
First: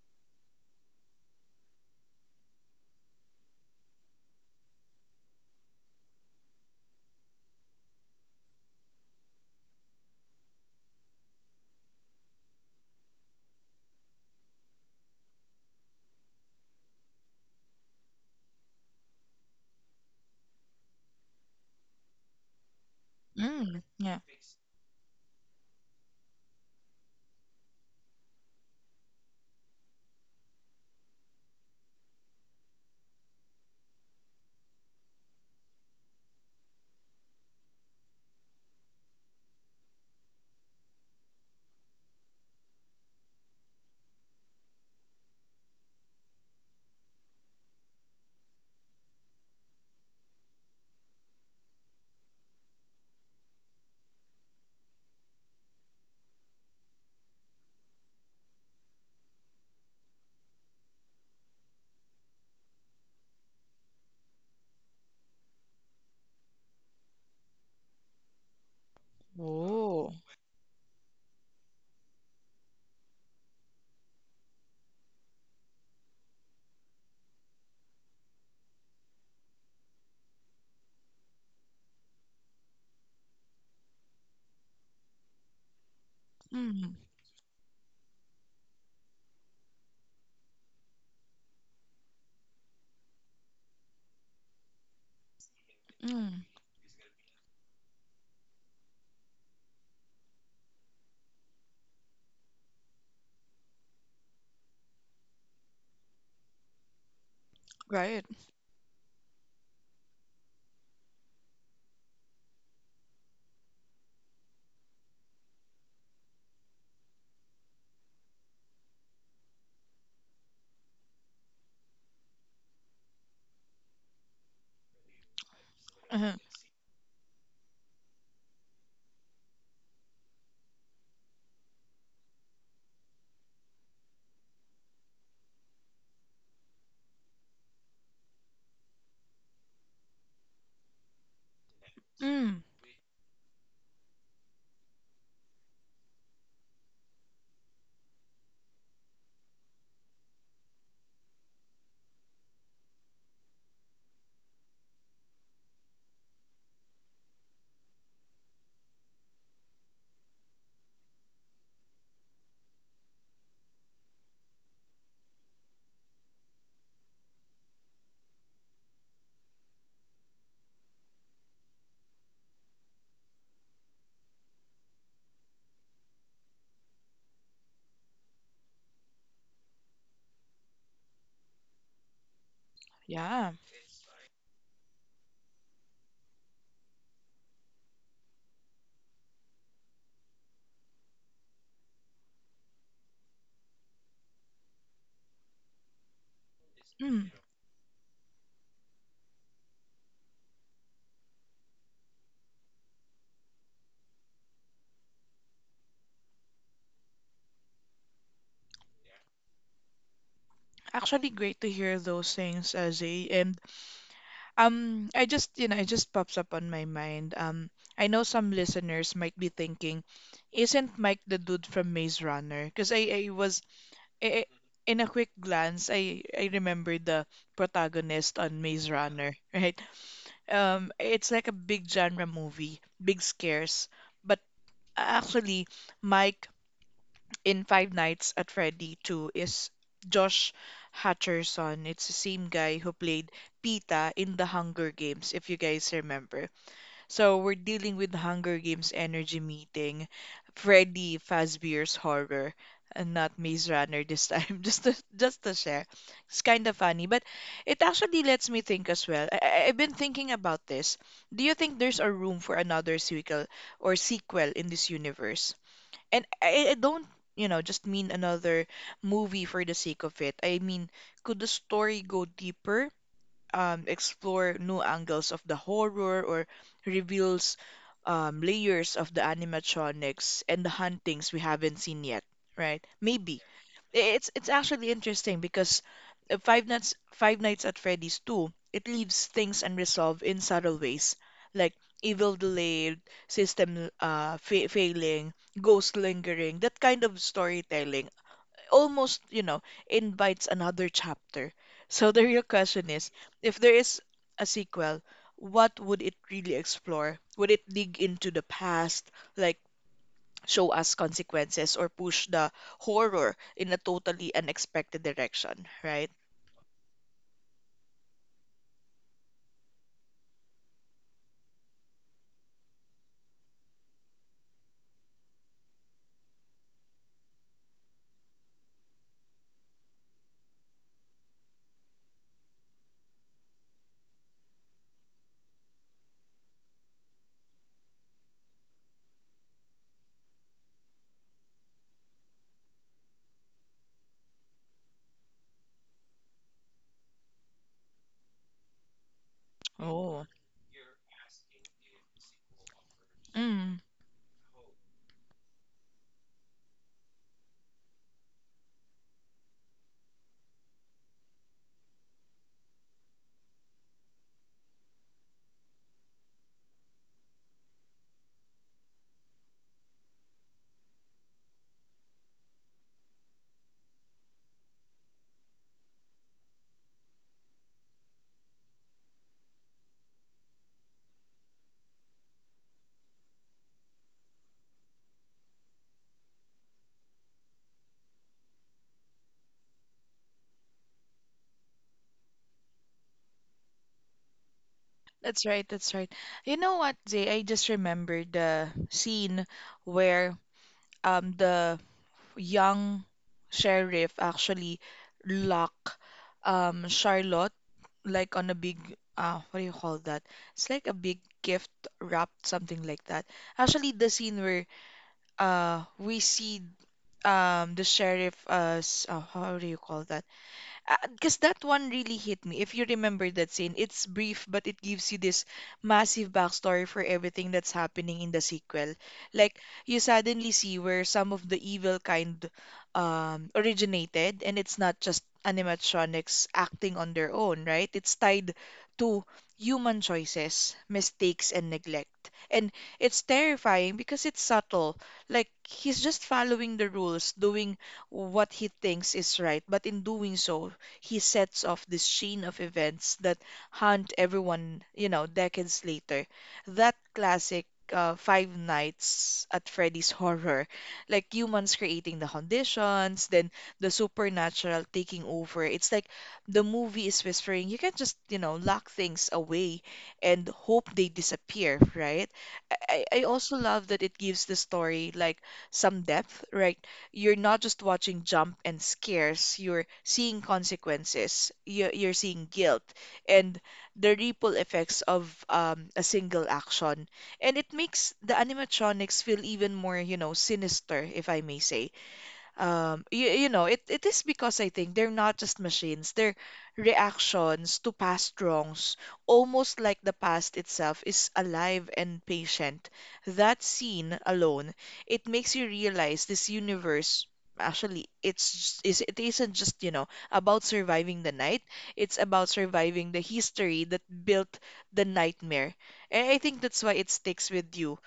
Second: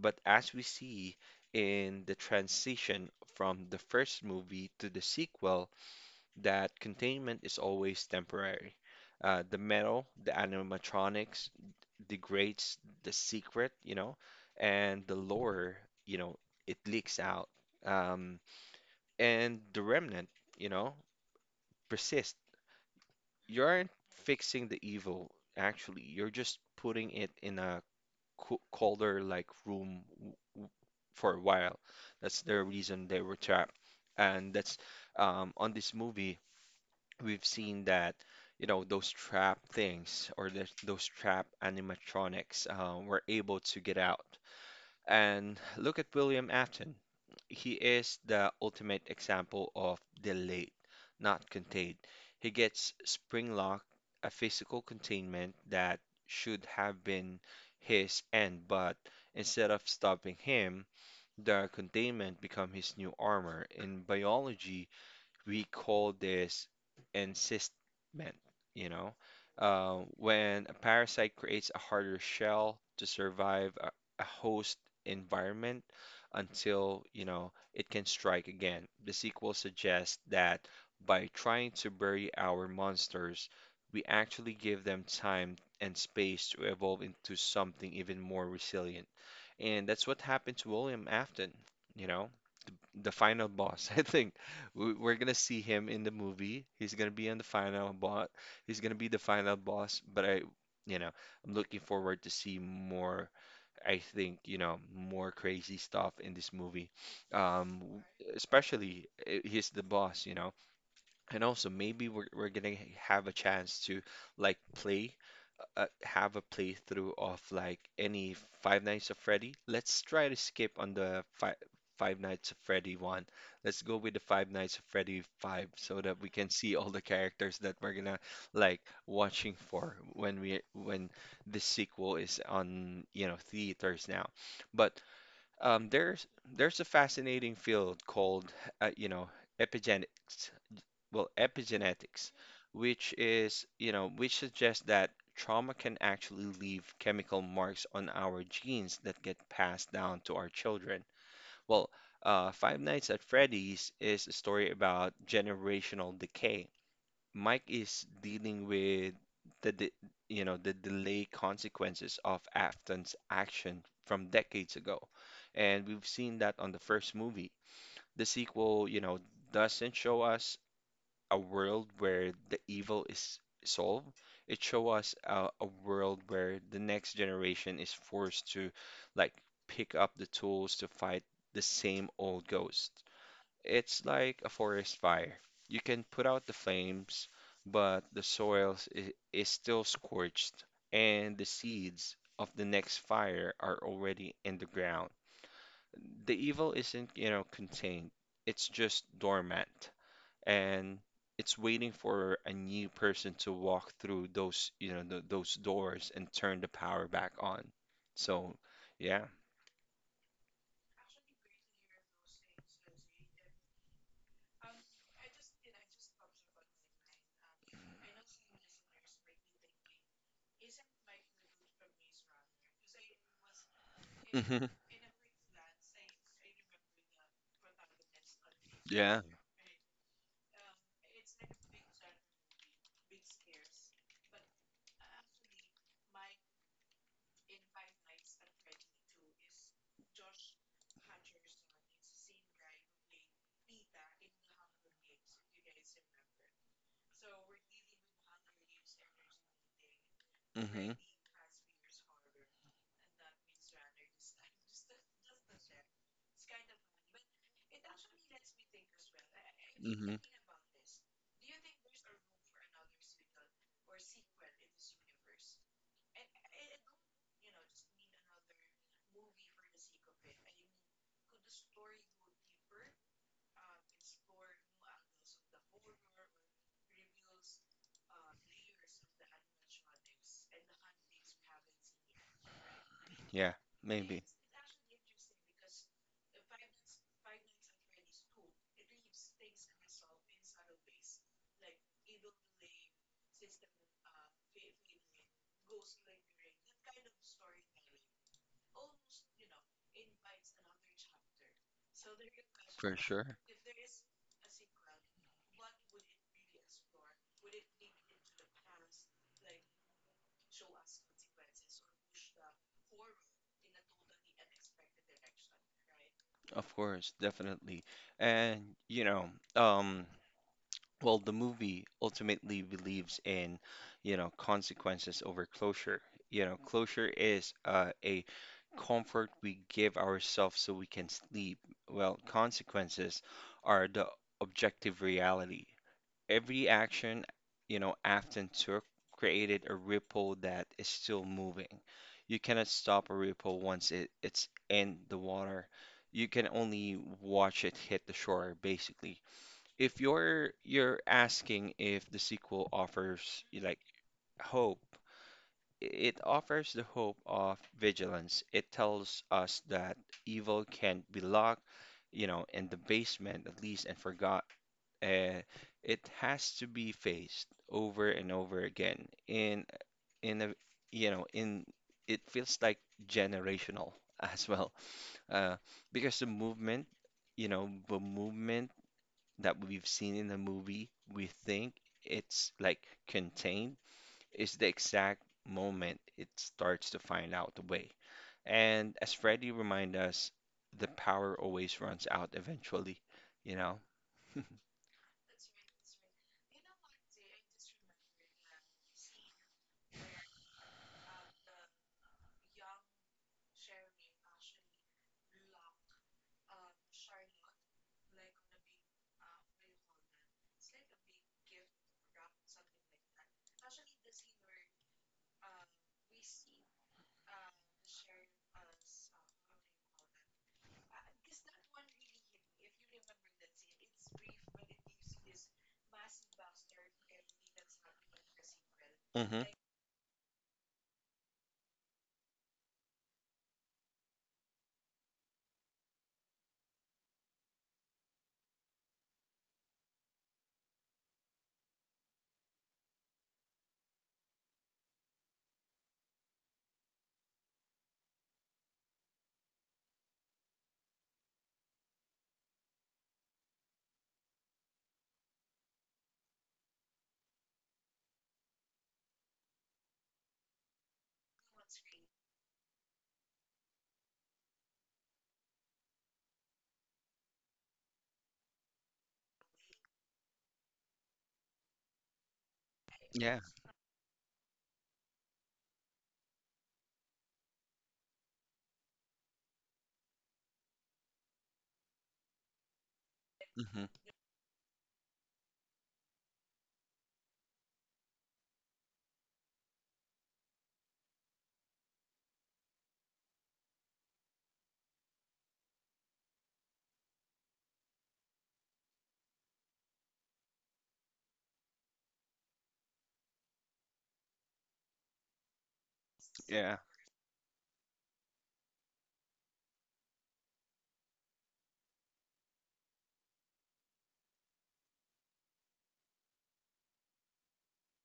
Speaker 1: But as we see in the transition from the first movie to the sequel, that containment is always temporary. The metal, the animatronics, degrades the secret, you know, and the lore, you know, it leaks out. Um, and the remnant, you know, persist. You
Speaker 2: Mm,
Speaker 1: aren't
Speaker 2: yeah.
Speaker 1: fixing the evil, actually. You're just putting it in a colder like room for a while. That's the reason they were trapped. And that's on this movie, we've seen that you know those trap things or the, those trap animatronics were able to get out. And look at William Afton. He is the ultimate example of delayed, not contained. He gets spring lock, a physical containment that should have been his end, but instead of stopping him, the containment become his new armor. In biology, we call this encystment, you know.
Speaker 2: Whoa.
Speaker 1: When a parasite creates a harder shell to survive a host environment until, you know, it can strike again. The sequel suggests that by trying to bury our monsters, we actually give them time and space to
Speaker 2: Mm,
Speaker 1: evolve into something even more resilient. And that's what happened to William Afton, you know the final boss. <laughs> I think we're gonna see him in the
Speaker 2: mm,
Speaker 1: movie. He's gonna be on the final boss. He's gonna be the final boss. But I, you know, I'm looking forward to see more. I think you know more crazy stuff in this movie. Um, w-
Speaker 2: right.
Speaker 1: Especially he's the boss, you know, and also maybe we're gonna have a chance to like play have a playthrough of like any Five Nights at Freddy, let's try to skip on the fi Five Nights at Freddy one. Let's go with the Five Nights at Freddy five so that
Speaker 2: Uh-huh.
Speaker 1: we can see all the characters that we're gonna like watching for when we when the sequel is on, you know, theaters now. But um, there's there's a fascinating field called you know, epigenetics epigenetics,
Speaker 2: Mm,
Speaker 1: which is, you know, which suggests that trauma can actually leave chemical marks on our genes that get passed down to our children. Well, Five Nights at Freddy's is a story about generational decay. Mike is dealing with the, de- you know, the delay consequences of Afton's action from decades ago, and we've seen that on the first movie. The sequel, you know, doesn't show us a world where the evil is solved. It show us a world where the next generation is forced to like pick up the tools to fight the same old ghost.
Speaker 2: yeah.
Speaker 1: It's like a forest fire. You can put out the flames, but is still scorched, and the seeds of the next fire are already in the ground. The evil isn't, you
Speaker 2: Mm.
Speaker 1: know, contained. It's just dormant and it's waiting for a new person to walk through those, you know, th those doors and turn the power back on. So, yeah.
Speaker 2: Actually, great to hear those things, Azay. And I just, you know, it just pops up on my mind. I know some listeners might be thinking, isn't Mike the dude from Maze Runner? Because I was, I-
Speaker 1: Hmm.
Speaker 2: in a quick glance, I remember the protagonist on Maze
Speaker 1: Yeah.
Speaker 2: Runner, <laughs> right? It's like a big genre movie, big scares. But actually, Mike in Five Nights at Freddy 2 is Josh Hutcherson. It's the same guy who played Pita in the Hunger Games, if you guys remember. So we're dealing with the Hunger Games energy meeting,
Speaker 1: Hmm.
Speaker 2: Freddy Fazbear's horror, and not Maze Runner this time. <laughs> Just to share, it's kind of funny, but it actually lets me think as well. I've been
Speaker 1: Hmm.
Speaker 2: thinking about this. Do you think there's a room for another sequel or sequel in this universe? And I don't, you know, just mean another movie for the sake of it. I mean, could the story go deeper, explore new angles of the horror, or reveals layers of the animatronics and the huntings we haven't seen yet, right? Maybe
Speaker 1: Yeah, maybe.
Speaker 2: it's actually interesting because Five Nights at Freddy's 2, it leaves things unresolved in subtle ways, like evil delayed, system fa failing, ghost lingering. That kind of storytelling almost, you know, invites another chapter. So <laughs> the real question
Speaker 1: For
Speaker 2: is,
Speaker 1: sure.
Speaker 2: if there is a sequel, what would it really explore? Would it dig into the past, like show us consequences, or push the horror in a totally unexpected direction, right?
Speaker 1: Of course, definitely. And you know, um, well, the movie ultimately believes in, you know, consequences over closure. You know, closure is a comfort we give ourselves so we can sleep. Well, consequences are the objective reality. Every action, you know, Afton took created a ripple that is still moving. You cannot stop a ripple once it, it's in the water. You can only watch it hit the shore, basically if
Speaker 2: Oh.
Speaker 1: you're asking if the sequel offers you like
Speaker 2: Mm,
Speaker 1: hope, it offers the hope of vigilance. It tells us that evil can't be locked, you know, in the basement at least and forgot. Uh, it has to be faced over and over again in a you know in it feels like generational <laughs> as well uh, because the movement you know the movement that we've seen in the movie we think it's like contained is the exact moment it starts to find out the way. And as Freddy reminded us, the power always runs out eventually, you know? <laughs>
Speaker 2: that's right, that's right. You know what, Zay? I just remembered the scene where the young sheriff actually lock Charlotte like on a big what do you call that? It's like a big gift wrapped, something like that. Actually the scene where we see the sheriff as how do you call that? Because that one really hit me. If you remember that scene, it's brief, but it gives you this massive backstory for everything that's happening in the sequel.
Speaker 1: Hmm.
Speaker 2: Like, you suddenly see where some of the evil kind originated, and it's not just animatronics acting on their own, right? It's tied to human choices, mistakes, and neglect. And it's terrifying because it's subtle. Like, he's just following the rules, doing what he thinks is right, but in doing so, he sets off this chain of events that haunt everyone, you know, decades later. That classic Five Nights at Freddy's horror, like humans creating the conditions, then the supernatural taking over. It's like the movie is whispering, you can not just, you know, lock things away and hope they disappear, right? I
Speaker 1: Yeah.
Speaker 2: also love that it gives the story like some depth, right? You're not just watching jump and scares, you're seeing consequences, you're seeing guilt and
Speaker 1: Hmm.
Speaker 2: the ripple effects of a single action. And it makes the animatronics feel even more, sinister, if I may say. It is because I think they're not just machines, their reactions to past wrongs, almost like the past itself is alive and patient. That scene alone, it makes you realize this
Speaker 1: Yeah.
Speaker 2: universe actually it's is it isn't just, you know, about surviving the night. It's about surviving the history that built the nightmare. And I think that's why it sticks with you,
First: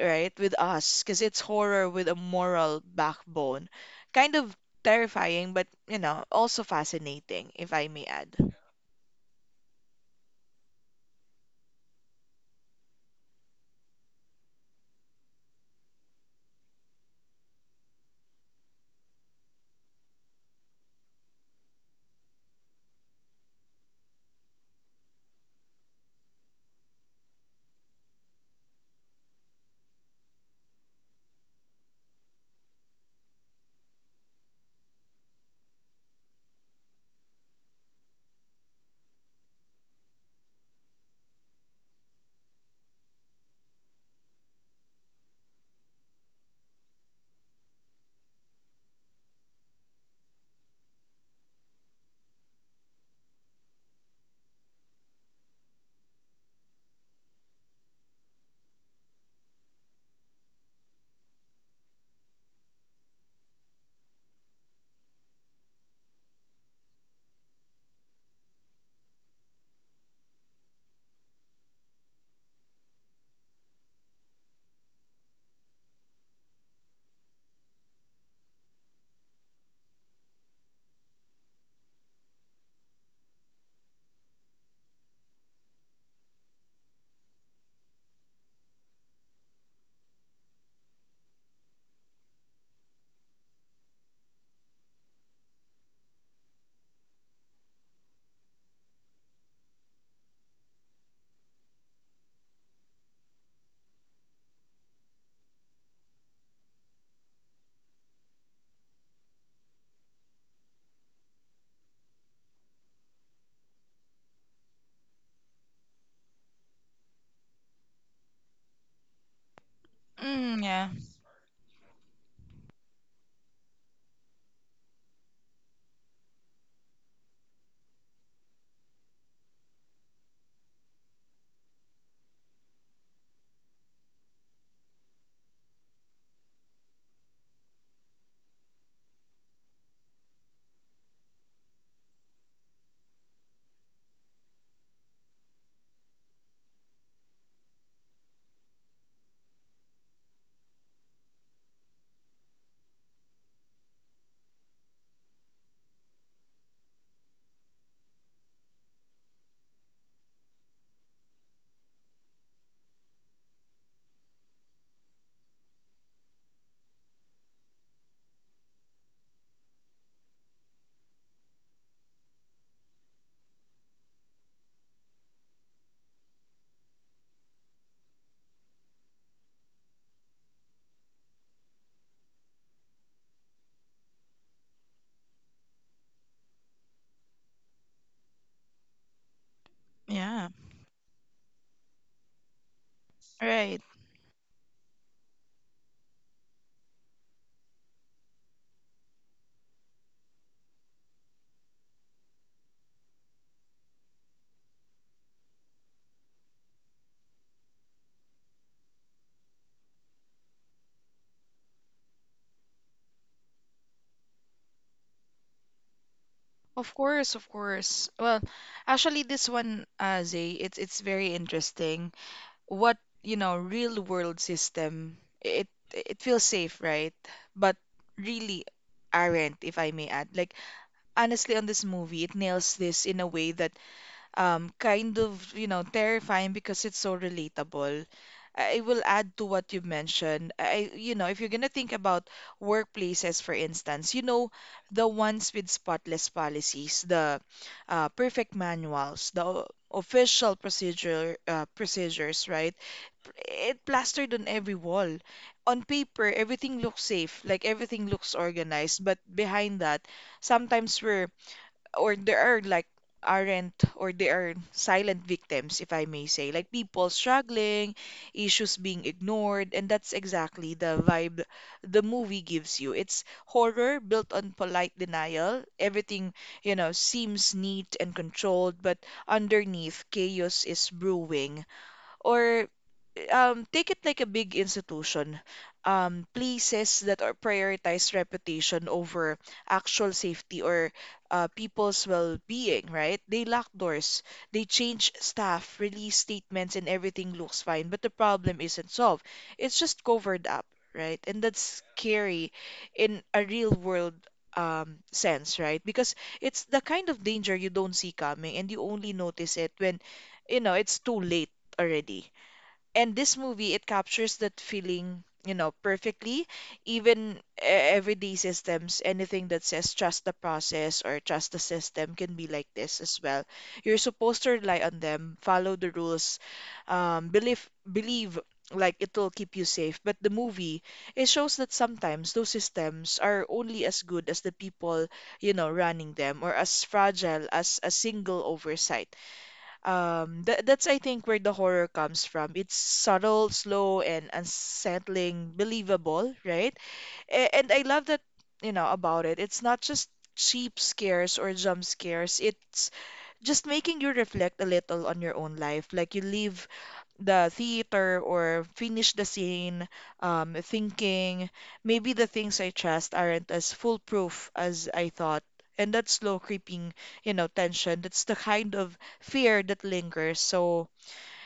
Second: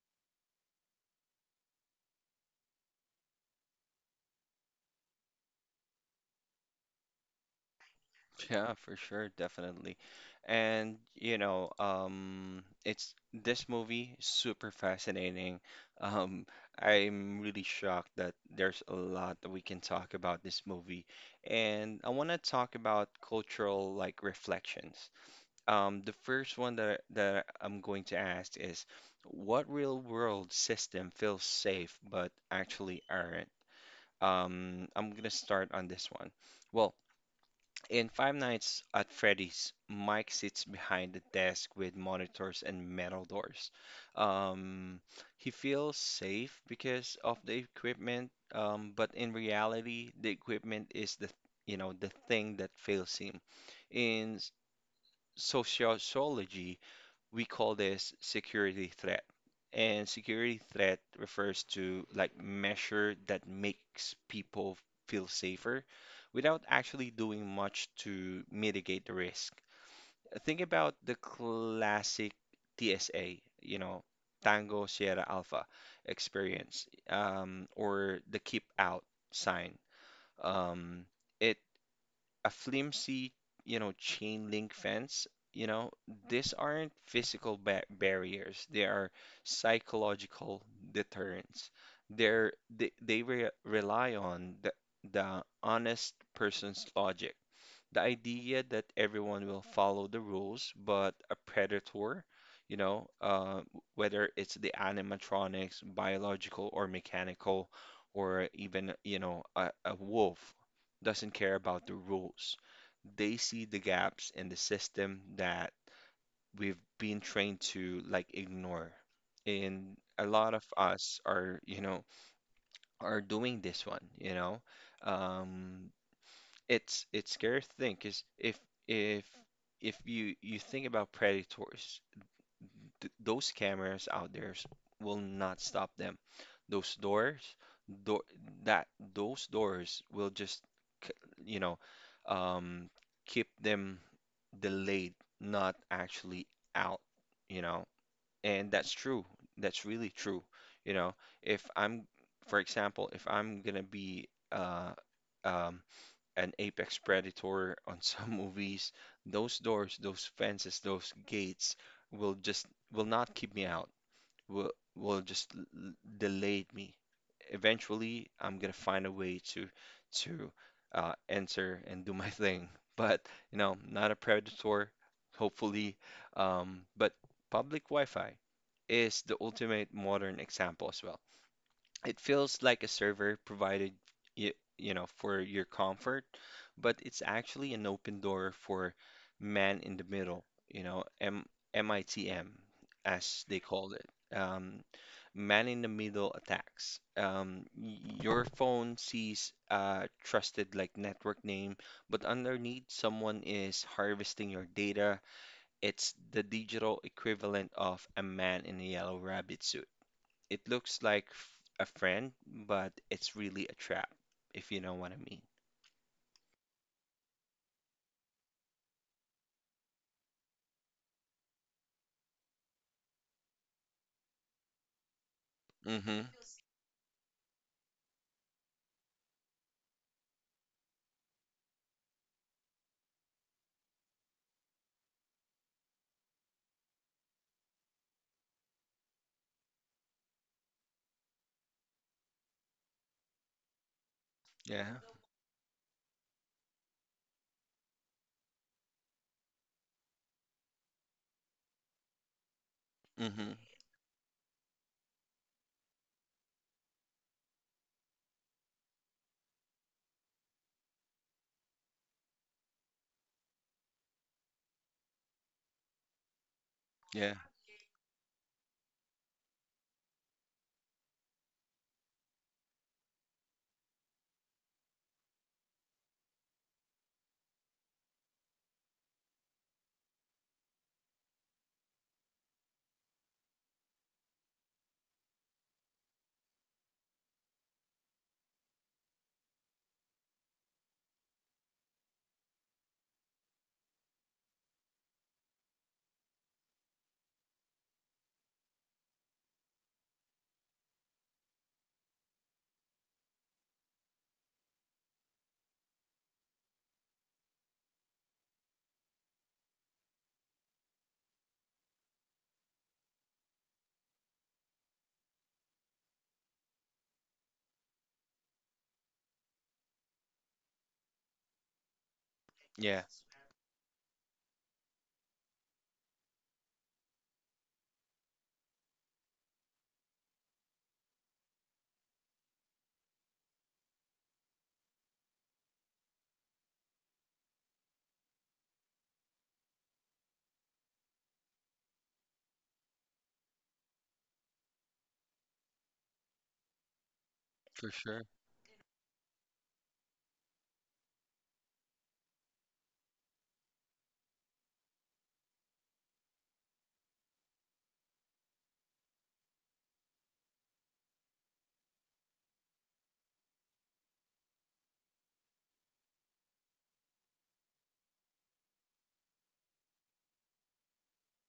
Speaker 2: right, with us, because it's horror with a moral backbone. Kind of terrifying, but you know, also fascinating, if I may add.
Speaker 1: Yeah, for sure, definitely. And you know, it's this movie is super fascinating. <laughs> Um I'm really shocked that there's a lot that we can talk about this movie. And I want to talk about cultural like reflections. The first one that I'm going to ask is what real world system feels safe but actually aren't? I'm gonna start on this one. Well, in Five Nights at Freddy's, Mike sits behind the desk with monitors and metal doors. Um, he feels safe because of the equipment, but in reality, the equipment is the thing that fails him. In sociology, we call this security threat. And security threat refers to like measure that makes people feel safer without actually doing much to mitigate the risk. Think about the classic TSA, you know, Tango Sierra Alpha experience, or the keep out sign. Um, it a flimsy, you know, chain link fence, you know, these aren't physical ba barriers. They are psychological deterrents. They're, they re rely on the honest person's logic. The idea that everyone will follow the rules, but a predator, you know, whether it's the animatronics, biological or mechanical, or even, you know, a wolf, doesn't care about the rules. They see the gaps in the system that we've been trained to like ignore. And a lot
Speaker 2: Mm,
Speaker 1: of
Speaker 2: yeah,
Speaker 1: us are, you know, are doing this one, you know. Um, it's scary to think is if if if you think about predators, th those cameras out there will not stop them. Those doors, door that those doors will just c- you know um, keep them delayed, not actually out. You know, and that's true. That's really true. You know, if I'm, for example, if I'm gonna be um an apex predator on <laughs> some movies, those doors, those fences, those gates will just will not keep me out. Will will just l- delay me. Eventually, I'm gonna find a way to enter and do <laughs> my thing. But you know, not a predator, hopefully. But public Wi-Fi is the ultimate modern example as well. It feels like a server provided you know, for your comfort, but it's actually an open door for man in the middle,
Speaker 2: yeah,
Speaker 1: you know, M MITM as they
Speaker 2: right.
Speaker 1: called it. Man in the middle attacks. Your phone sees a trusted like network name, but underneath someone is harvesting your data. It's the digital equivalent of a man in a yellow rabbit suit. It looks like a friend, but it's really a trap, if you know what I mean.
Speaker 2: Of course, of course. Well, actually, this one, Zay, it's very interesting. What, you know, real world system, it
Speaker 1: Mm-hmm.
Speaker 2: it feels safe, right? But really aren't, if I may add. Like, honestly, on this movie, it nails this in a way that kind of, you know, terrifying because it's so relatable. I will add to what you mentioned. I, you know, if you're gonna think about workplaces, for instance, you know,
Speaker 1: Yeah.
Speaker 2: the ones with spotless policies, the perfect manuals, the official procedure procedures, right?
Speaker 1: Mm-hmm.
Speaker 2: It plastered on every wall. On paper, everything looks safe, like everything looks organized, but behind that, sometimes we're or there are like aren't or they are silent victims, if I may say, like people
Speaker 1: Yeah.
Speaker 2: struggling, issues being ignored, and that's exactly the vibe the movie gives you. It's horror built on polite denial. Everything, you know, seems neat and controlled, but underneath, chaos is brewing. Or take it like a big institution. Places that are prioritize reputation over actual safety or people's well-being, right? They lock doors, they change staff, release statements, and everything looks fine, but the problem isn't solved. It's just covered up, right? And that's scary in a real-world sense, right? Because it's the kind of danger you don't see coming, and you only notice it when, you know, it's too late already. And this movie, it captures that feeling, you know, perfectly. Even everyday systems, anything that says trust the process or trust the system can be like this
Speaker 1: Yeah.
Speaker 2: as well. You're supposed to rely on them, follow the rules, believe like it will keep you safe. But the movie, it shows that sometimes those systems are only as good as the people, you know, running them, or as fragile as a single oversight. That that's, I think, where the horror comes from. It's subtle, slow, and unsettling, believable, right? A and I
Speaker 1: For
Speaker 2: love that,
Speaker 1: sure.
Speaker 2: you know, about it. It's not just cheap scares or jump scares. It's just making you reflect a little on your own life. Like you live the theater or finish the scene, thinking maybe the things I trust aren't as foolproof as I thought. And that slow creeping, you know, tension, that's the kind of fear that lingers. So,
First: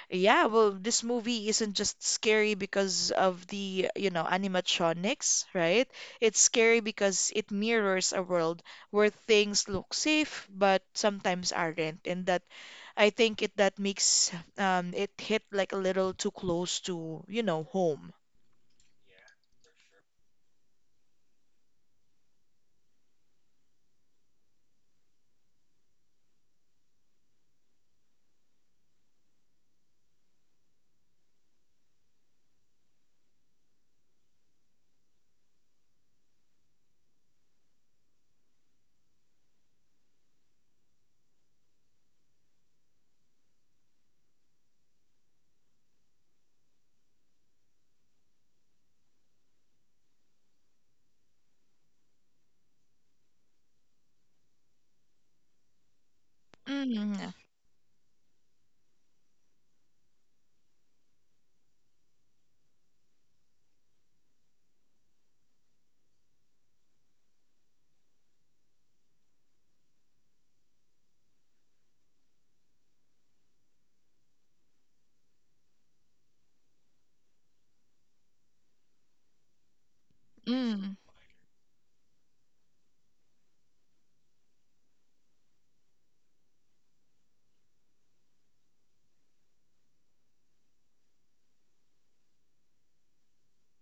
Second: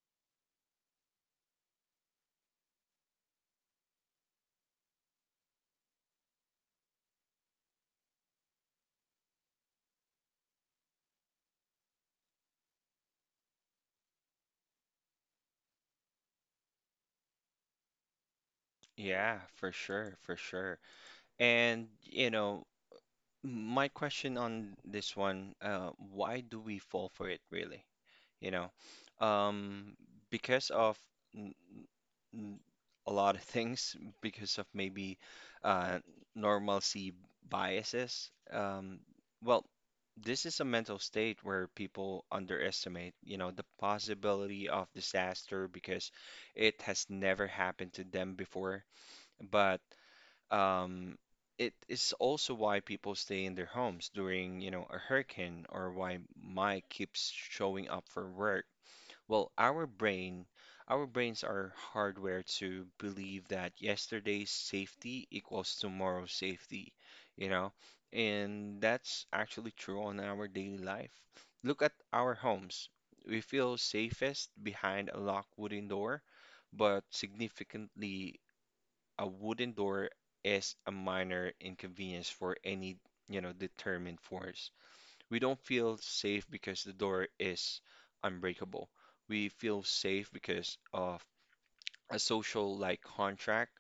Speaker 2: yeah, well, this movie isn't just scary because of the, you know, animatronics, right? It's scary because it mirrors a world where things look safe but sometimes aren't. And that, I think it that makes it hit like a little too close to, you know, home.
Speaker 1: Yeah, for sure, for sure. And, you know, my question on this one, why do we fall for it really? You know, um, because of n- n- a lot of <laughs> things, because of maybe uh, normalcy biases. Well, this is a mental state where people underestimate, you know, the possibility of disaster because it has never happened to them before. But um, it is also why people stay in their homes during, you know, a hurricane or why Mike
Speaker 2: Mm,
Speaker 1: keeps showing up for work. Well, our brains are hardware to believe that yesterday's safety equals tomorrow's safety, you know, and that's actually true on our daily life. Look at our homes. We feel safest behind a locked wooden door, but significantly a wooden door is a
Speaker 2: mm,
Speaker 1: minor inconvenience for any, you know, determined force. We don't feel safe because the door is unbreakable. We feel safe because of a social like contract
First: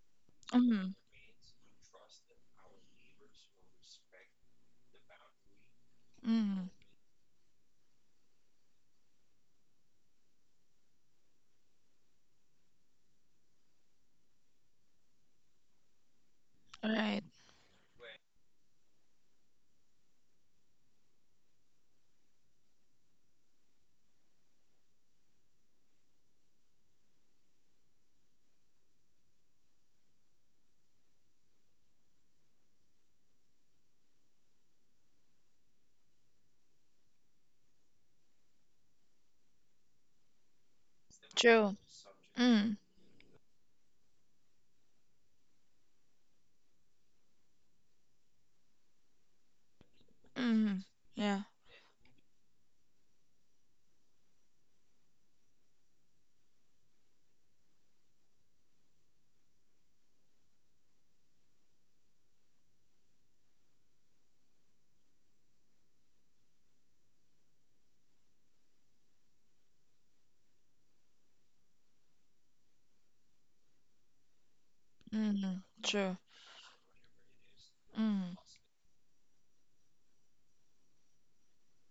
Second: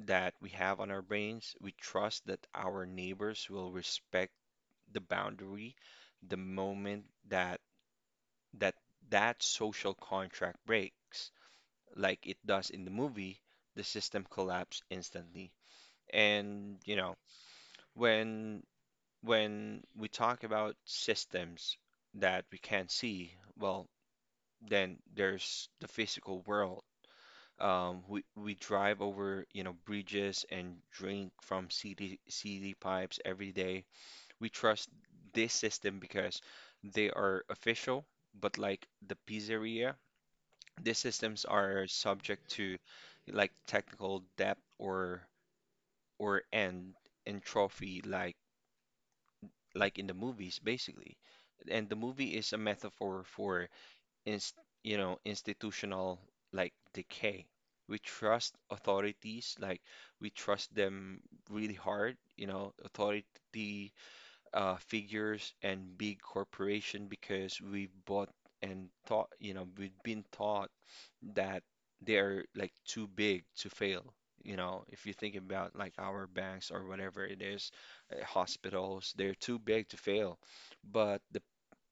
Speaker 1: that we have on
Speaker 2: mm,
Speaker 1: our brains. We trust that our neighbors will respect the boundary the
Speaker 2: mm.
Speaker 1: moment that that that social contract breaks, like it does in the movie, the system collapses instantly. And, you know,
Speaker 2: Right.
Speaker 1: When when we talk about systems that we can't see, well, then there's the physical world. We drive over, you know, bridges and drink from CDCD pipes every day. We trust this system because they are official, but like the pizzeria, these systems
Speaker 2: True.
Speaker 1: are subject to
Speaker 2: Mm,
Speaker 1: like technical debt or end and trophy like in the movies,
Speaker 2: mm.
Speaker 1: basically.
Speaker 2: Yeah.
Speaker 1: And the movie is a metaphor for, inst you know, institutional like decay. We trust authorities, like we trust them really hard, you know, authority figures and big corporation because we've bought and taught, you know, we've been taught that they're like too big to fail. You know, if you think
Speaker 2: Mm,
Speaker 1: about like
Speaker 2: true.
Speaker 1: our banks or whatever it is,
Speaker 2: Mm.
Speaker 1: hospitals, they're too big to fail. But the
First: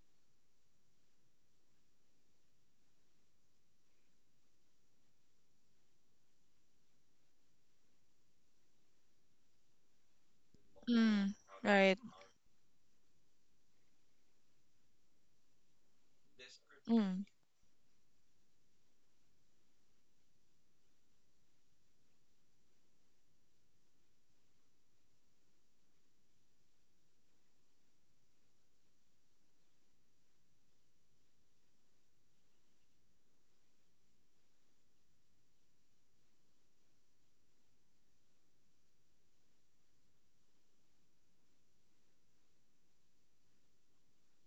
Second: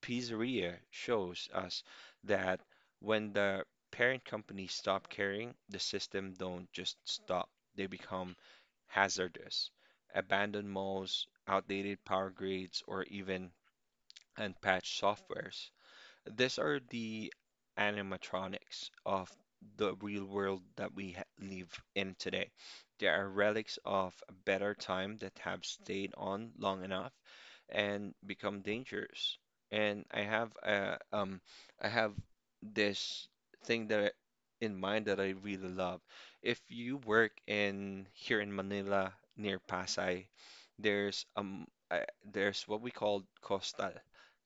Speaker 1: pizzeria shows us that when the parent company stop caring, the system don't just stop. They become hazardous. Abandoned malls,
Speaker 2: Mm, right.
Speaker 1: outdated power grids, or even unpatched softwares. These are
Speaker 2: Mm.
Speaker 1: the animatronics of the real world that we ha live in today. They are relics of a better time that have stayed on long enough and become dangerous. And I have I have this thing that I, in mind that I really love. If you work in here in Manila near Pasay, there's um, there's what we call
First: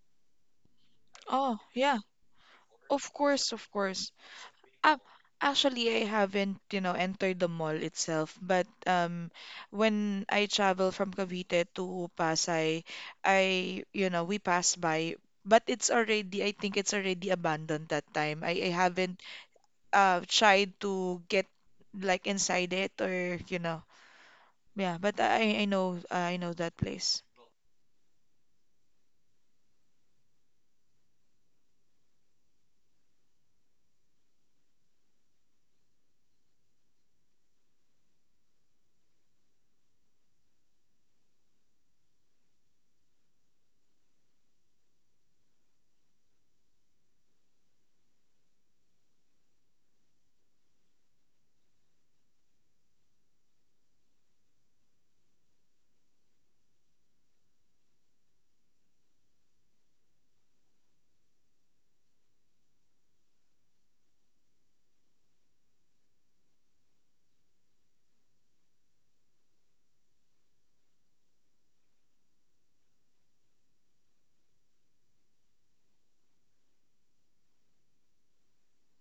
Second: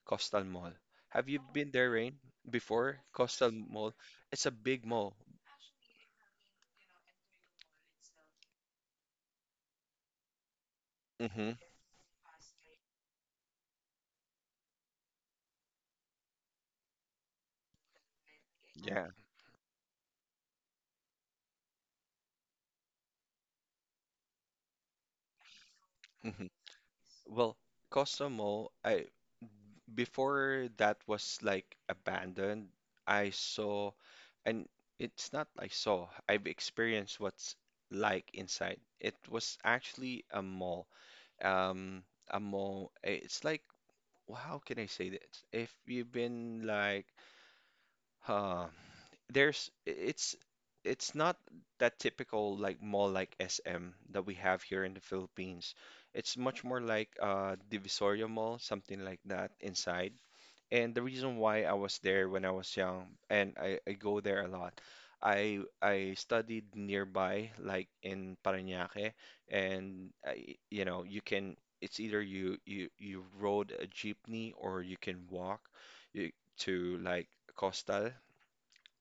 Speaker 1: Coastal Mall. Have you
Speaker 2: Oh,
Speaker 1: been there,
Speaker 2: yeah.
Speaker 1: Rain, before?
Speaker 2: Of
Speaker 1: Coastal
Speaker 2: course, of
Speaker 1: Mall.
Speaker 2: course.
Speaker 1: It's a big
Speaker 2: Ah,
Speaker 1: mall.
Speaker 2: actually, I haven't, you know, entered the mall itself, but when I travel from
Speaker 1: Hmm.
Speaker 2: Cavite to Pasay, I, you know, we pass by, but it's already, I think it's already abandoned that time. I
Speaker 1: Yeah.
Speaker 2: haven't tried to get like inside it or, you know, yeah, but I
Speaker 1: Hmm.
Speaker 2: know that place.
Speaker 1: Well, Coastal Mall, I before that was like abandoned. I saw, and it's not I saw. I've experienced what's like inside. It was actually a mall. Um, a mall. It's like, how can I say this? If you've been like, huh, there's it's it's not that typical like mall like SM that we have here in the Philippines. It's much more like Divisoria Mall, something like that inside. And the reason why I was there when I was young and I go there a lot. I studied nearby like in Parañaque and you know you can it's either you rode a jeepney or you can walk you, to like Coastal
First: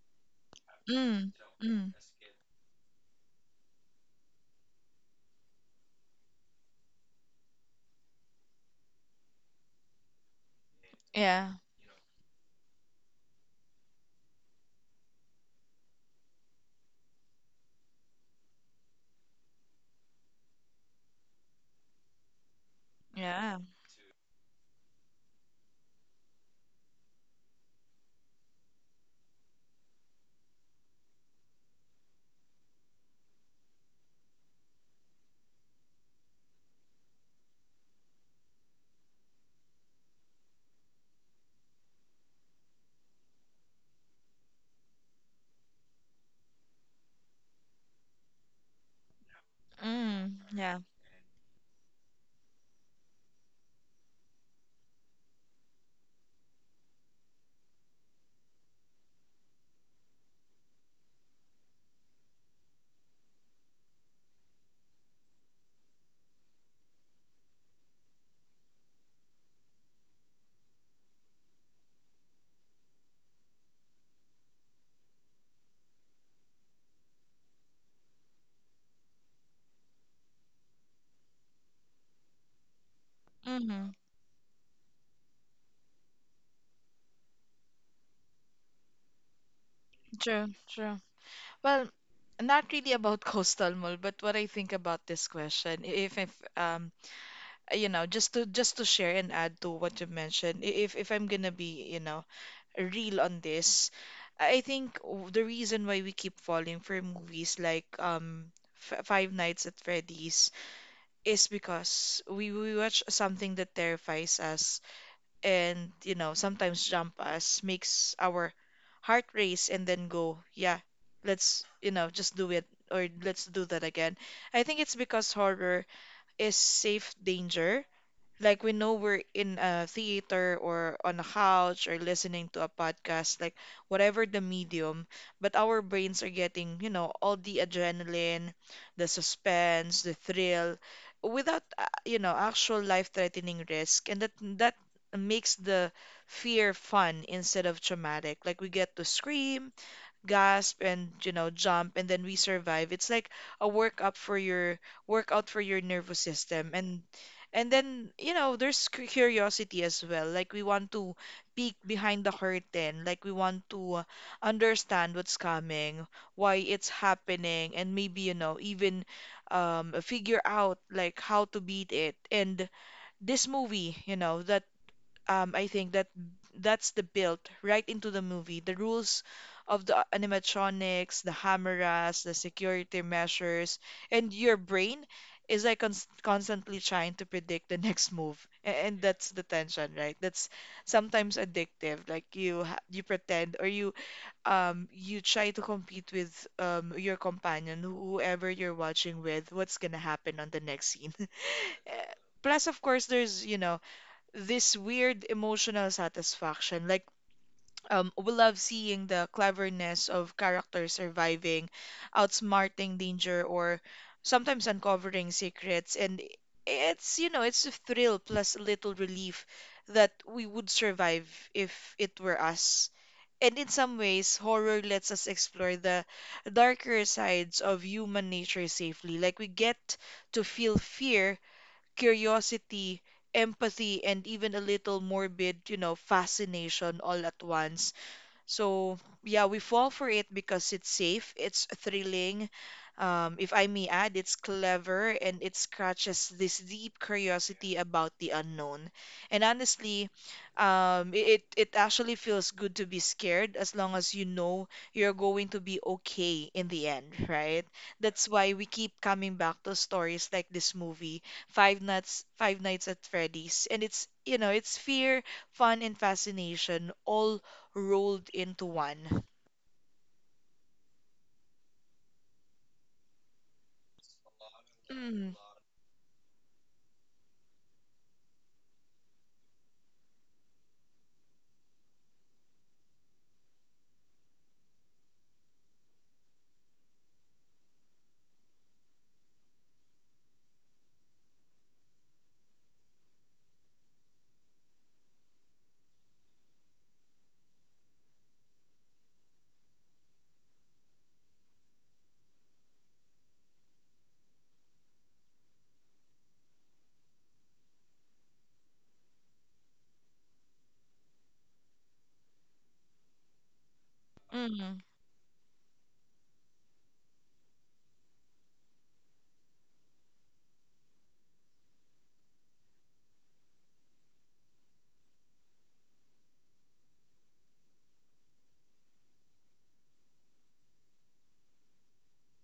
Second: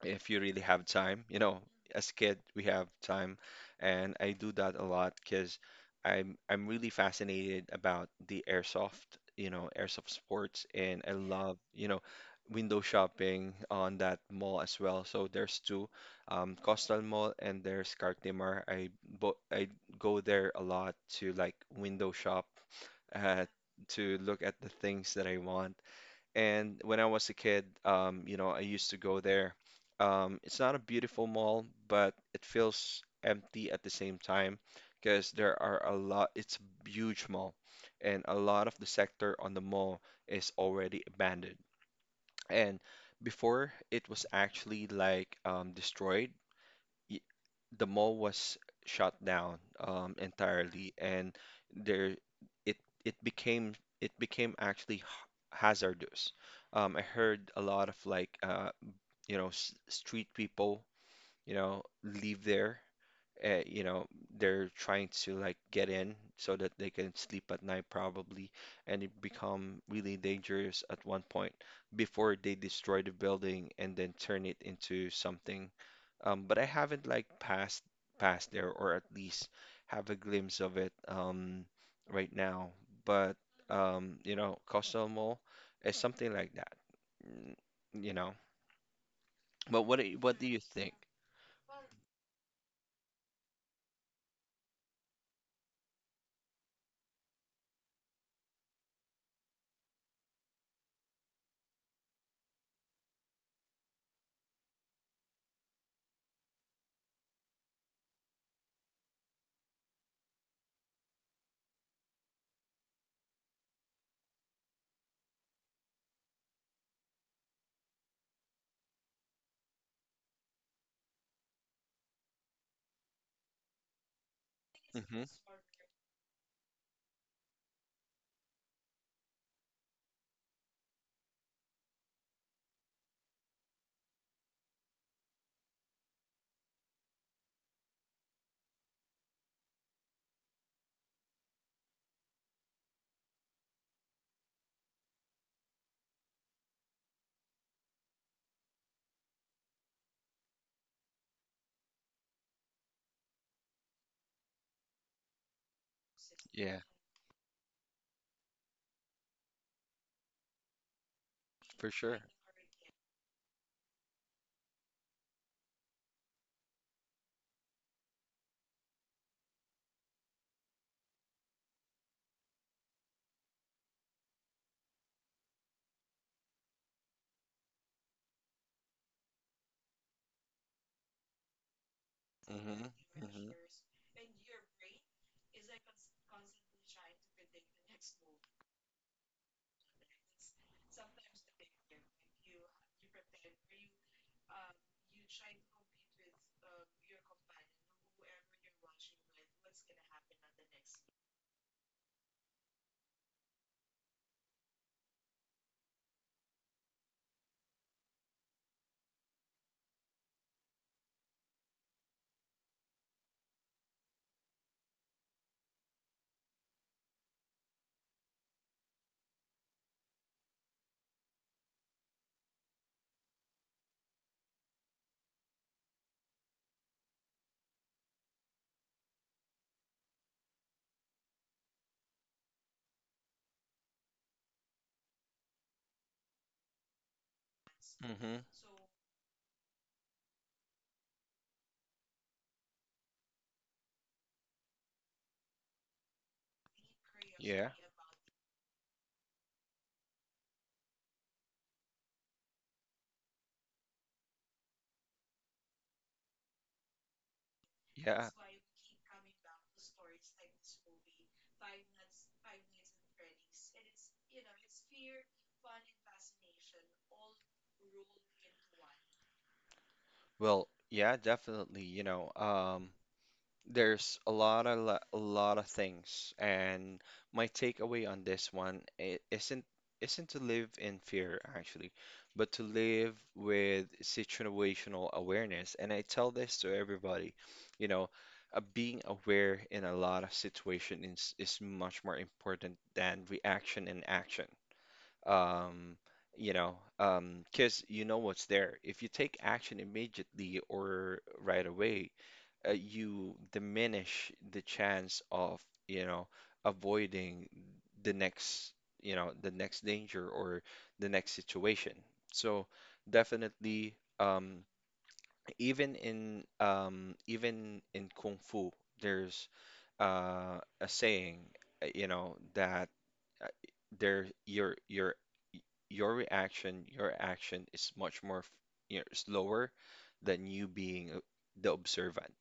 Speaker 1: if you really have time.
Speaker 2: Mm,
Speaker 1: You know,
Speaker 2: mm,
Speaker 1: as a kid, we have time, and I do that a lot because I'm really fascinated about the airsoft, you know, airsoft sports, and I
Speaker 2: yeah,
Speaker 1: love, you know, window shopping on that mall as well. So there's two, Coastal Mall and there's Cartimar. I go there a lot to like window shop, uh,
Speaker 2: yeah.
Speaker 1: to look at the things that I want. And when I was a kid, you know, I used to go there. It's not a beautiful mall, but it feels empty at the same time because there are a lot, it's a huge mall, and a lot of the sector on the mall is already abandoned. And before it was actually like destroyed, y- the mall was shut down
Speaker 2: Mm, yeah.
Speaker 1: entirely, and there it it became it became actually hazardous. I heard a lot of like you know s street people you know leave there, you know, they're trying to like get in so that they can sleep at night probably, and it become really dangerous at one point before they destroy the building and then turn it into something. But I haven't like passed past there or at least have a glimpse of it right now. But
Speaker 2: Mm,
Speaker 1: you know, Coastal Mall is something like that, mm, you know. But what do
Speaker 2: true,
Speaker 1: you think?
Speaker 2: true. Well, not really about <laughs> coastal mall, but what I think about this question, if you know, just to share and add to what you mentioned, if I'm gonna be, you know, real on this, I think the reason why we keep falling for movies like Five Nights at Freddy's is because we watch something that terrifies us and you know sometimes jump us makes our heart race and then go yeah, let's, you know, just do it or let's do that again. I think it's
Speaker 1: Hmm.
Speaker 2: because horror is safe danger. Like we know we're in a theater or on a couch or listening to a podcast, like whatever the medium, but our brains are getting, you know, all the adrenaline, the suspense, the thrill, without, you know, actual life-threatening risk, and that that makes the fear fun instead of traumatic. Like we get to scream, gasp, and you know, jump, and then we survive. It's like a work up for your workout for your nervous system.
Speaker 1: Yeah,
Speaker 2: And then, you know, there's curiosity as well. Like we want to peek
Speaker 1: for sure.
Speaker 2: behind the curtain, like we want to understand what's coming, why it's happening, and maybe, you know, even figure out like how to beat it. And this movie, you know, the I think that that's the built right into the movie. The rules of the animatronics, the cameras, the
Speaker 1: Mm-hmm.
Speaker 2: security
Speaker 1: Mm-hmm.
Speaker 2: measures, and your brain is like constantly trying to predict the <laughs> next move. And that's the tension, right? That's sometimes addictive. Like you ha you pretend or you you try to compete with your companion, whoever you're watching with, what's gonna happen on the next scene. <laughs> Eh, Plus, of course, there's, you know, this weird emotional satisfaction. Like, we love seeing the cleverness of characters surviving, outsmarting danger, or sometimes uncovering secrets. And it's, you know, it's a thrill plus a little relief that we would survive if it were us. And in some ways, horror lets us explore the darker sides of human nature safely. Like, we get to feel fear, curiosity, empathy, and even a little morbid, you know, fascination all at once.
Speaker 1: Mm-hmm.
Speaker 2: So yeah, we fall for it because it's safe, it's thrilling. If I may add, it's clever and it scratches this deep
Speaker 1: Yeah.
Speaker 2: curiosity about the unknown. And honestly, it it actually feels good to be scared as long as you know you're going to be okay in the end, right? That's
Speaker 1: Yeah.
Speaker 2: why we keep coming back to stories like this movie, Five Nights at Freddy's, and it's, you know, it's fear, fun, and fascination all rolled into one.
Speaker 1: Well, yeah, definitely. You know, there's a
Speaker 2: Mm,
Speaker 1: lot of things, and my takeaway on this one isn't to live in fear actually, but to live with situational awareness. And I tell this to everybody, you know, being aware in a lot of situation is much more important than reaction and action, um, because you know what's there. If you take action immediately or right away, you diminish the chance of, you know, avoiding the next, you know, the next danger or the next situation. So definitely,
Speaker 2: mm,
Speaker 1: even in even in Kung Fu, there's a saying, you know, that uh, there your reaction your action is much more you know, slower than you being the observant,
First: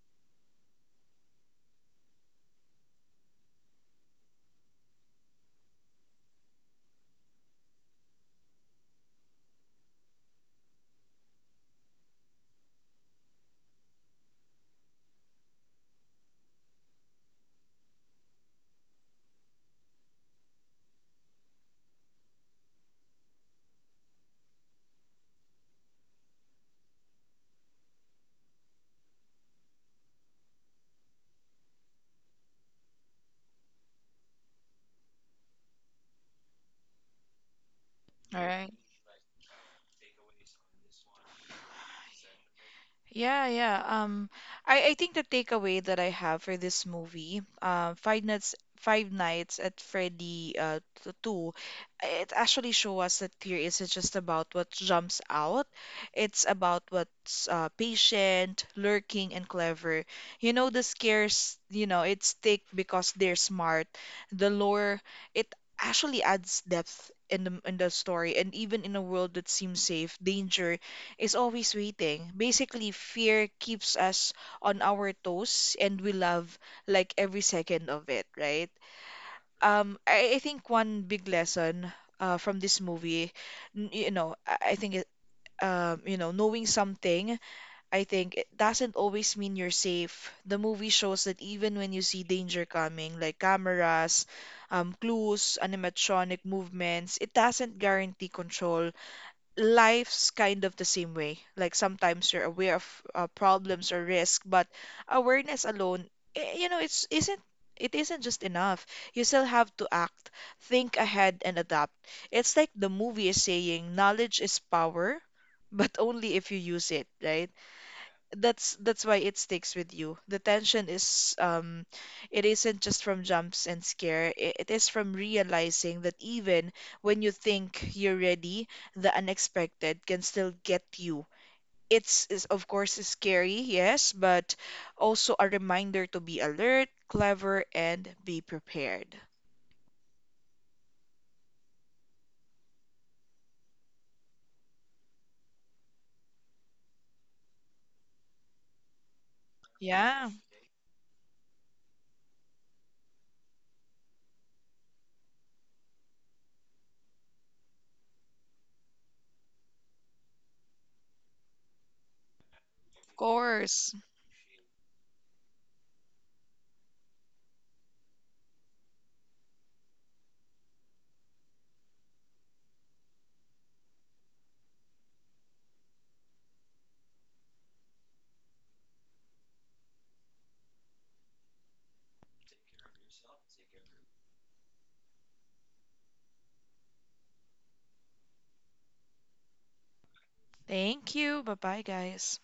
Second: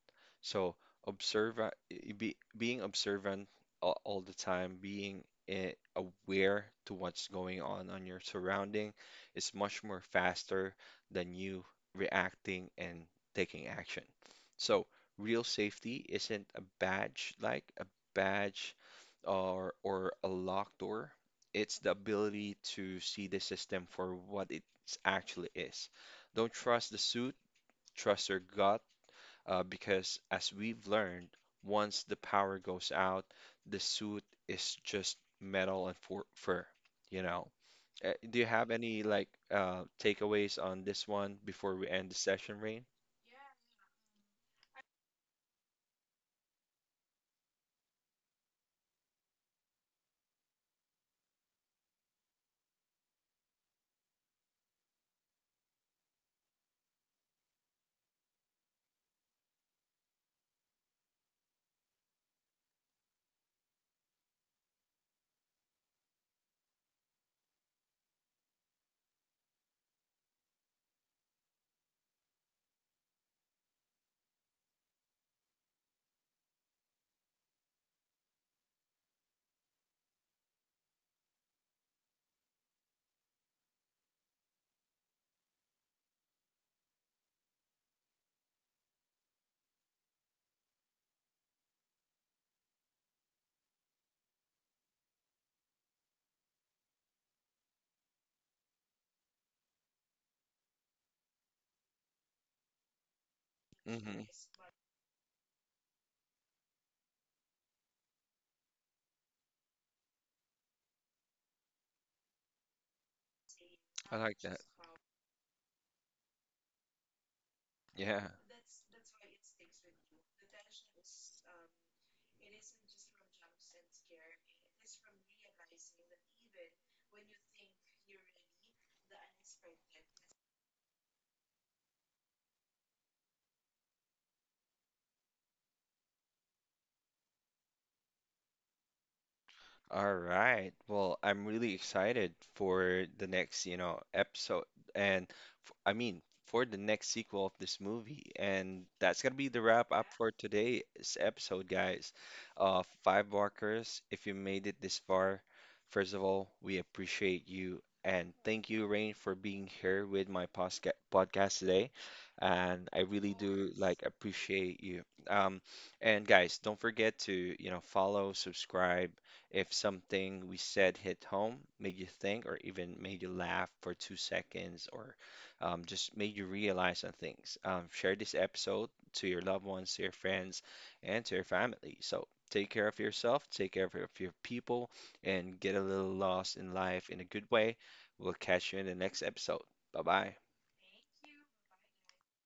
Speaker 1: so be, being observant all the time being aware to what's going on your surrounding is much more faster than you reacting and taking action. So real safety isn't a badge like a badge or a locked door. It's the ability to see the system for what it actually is. Don't trust the suit, trust your gut, because as we've learned, once the power goes out, the suit is just metal and for fur, you know. Do
Speaker 2: all
Speaker 1: you
Speaker 2: right.
Speaker 1: have any like takeaways on this one before we end the session, Rain?
Speaker 2: Yeah, yeah. I think the takeaway that I have for this movie, Five Nights at Freddy 2, it actually show us that fear isn't just about what jumps out. It's about what's patient, lurking, and clever. You know, the scares, you know, it's thick because they're smart. The lore, it actually adds depth in the story, and even in a world that seems safe, danger is always waiting. Basically, fear keeps us on our toes and we love like every second of it, right? I think one big lesson from this movie, you know, I think it, you know, knowing something, I think it doesn't always mean you're safe. The movie shows that even when you see danger coming, like cameras, clues, animatronic movements, it doesn't guarantee control. Life's kind of the same way. Like sometimes you're aware of problems or
Speaker 1: Hmm.
Speaker 2: risk, but awareness alone, you know, it's isn't it isn't just enough. You still have to act, think ahead, and adapt. It's like the movie is saying,
Speaker 1: I like
Speaker 2: knowledge
Speaker 1: that.
Speaker 2: is power, <laughs> but only if you use it, right?
Speaker 1: Yeah.
Speaker 2: That's why it sticks with you. The tension is it isn't just from jumps and scare. It is from realizing that even when you think you're ready, the unexpected can still get you. It's is of course is scary, yes, but also a reminder to be alert, clever, and be prepared.
Speaker 1: All right. Well, I'm really excited for the next, you know, episode and f I mean, for the next sequel of this movie. And that's gonna be the wrap up
Speaker 2: Yeah,
Speaker 1: for
Speaker 2: of
Speaker 1: today's episode, guys. Five Walkers, if you made it this far, first of all, we appreciate you. And thank you, Rain, for being here with my posca podcast today. And I really do
Speaker 2: course.
Speaker 1: like appreciate you. Um, and guys, don't forget to, you know, follow, subscribe if something we said hit home, made you think, or even made you laugh for two seconds, or just made you realize on things, share this episode to your loved ones, to your friends, and to your family. So take care of yourself, take care of your people, and get a little lost in life in a good way. We'll catch you in the next episode. Bye bye.
Speaker 2: Thank you. Bye-bye, guys.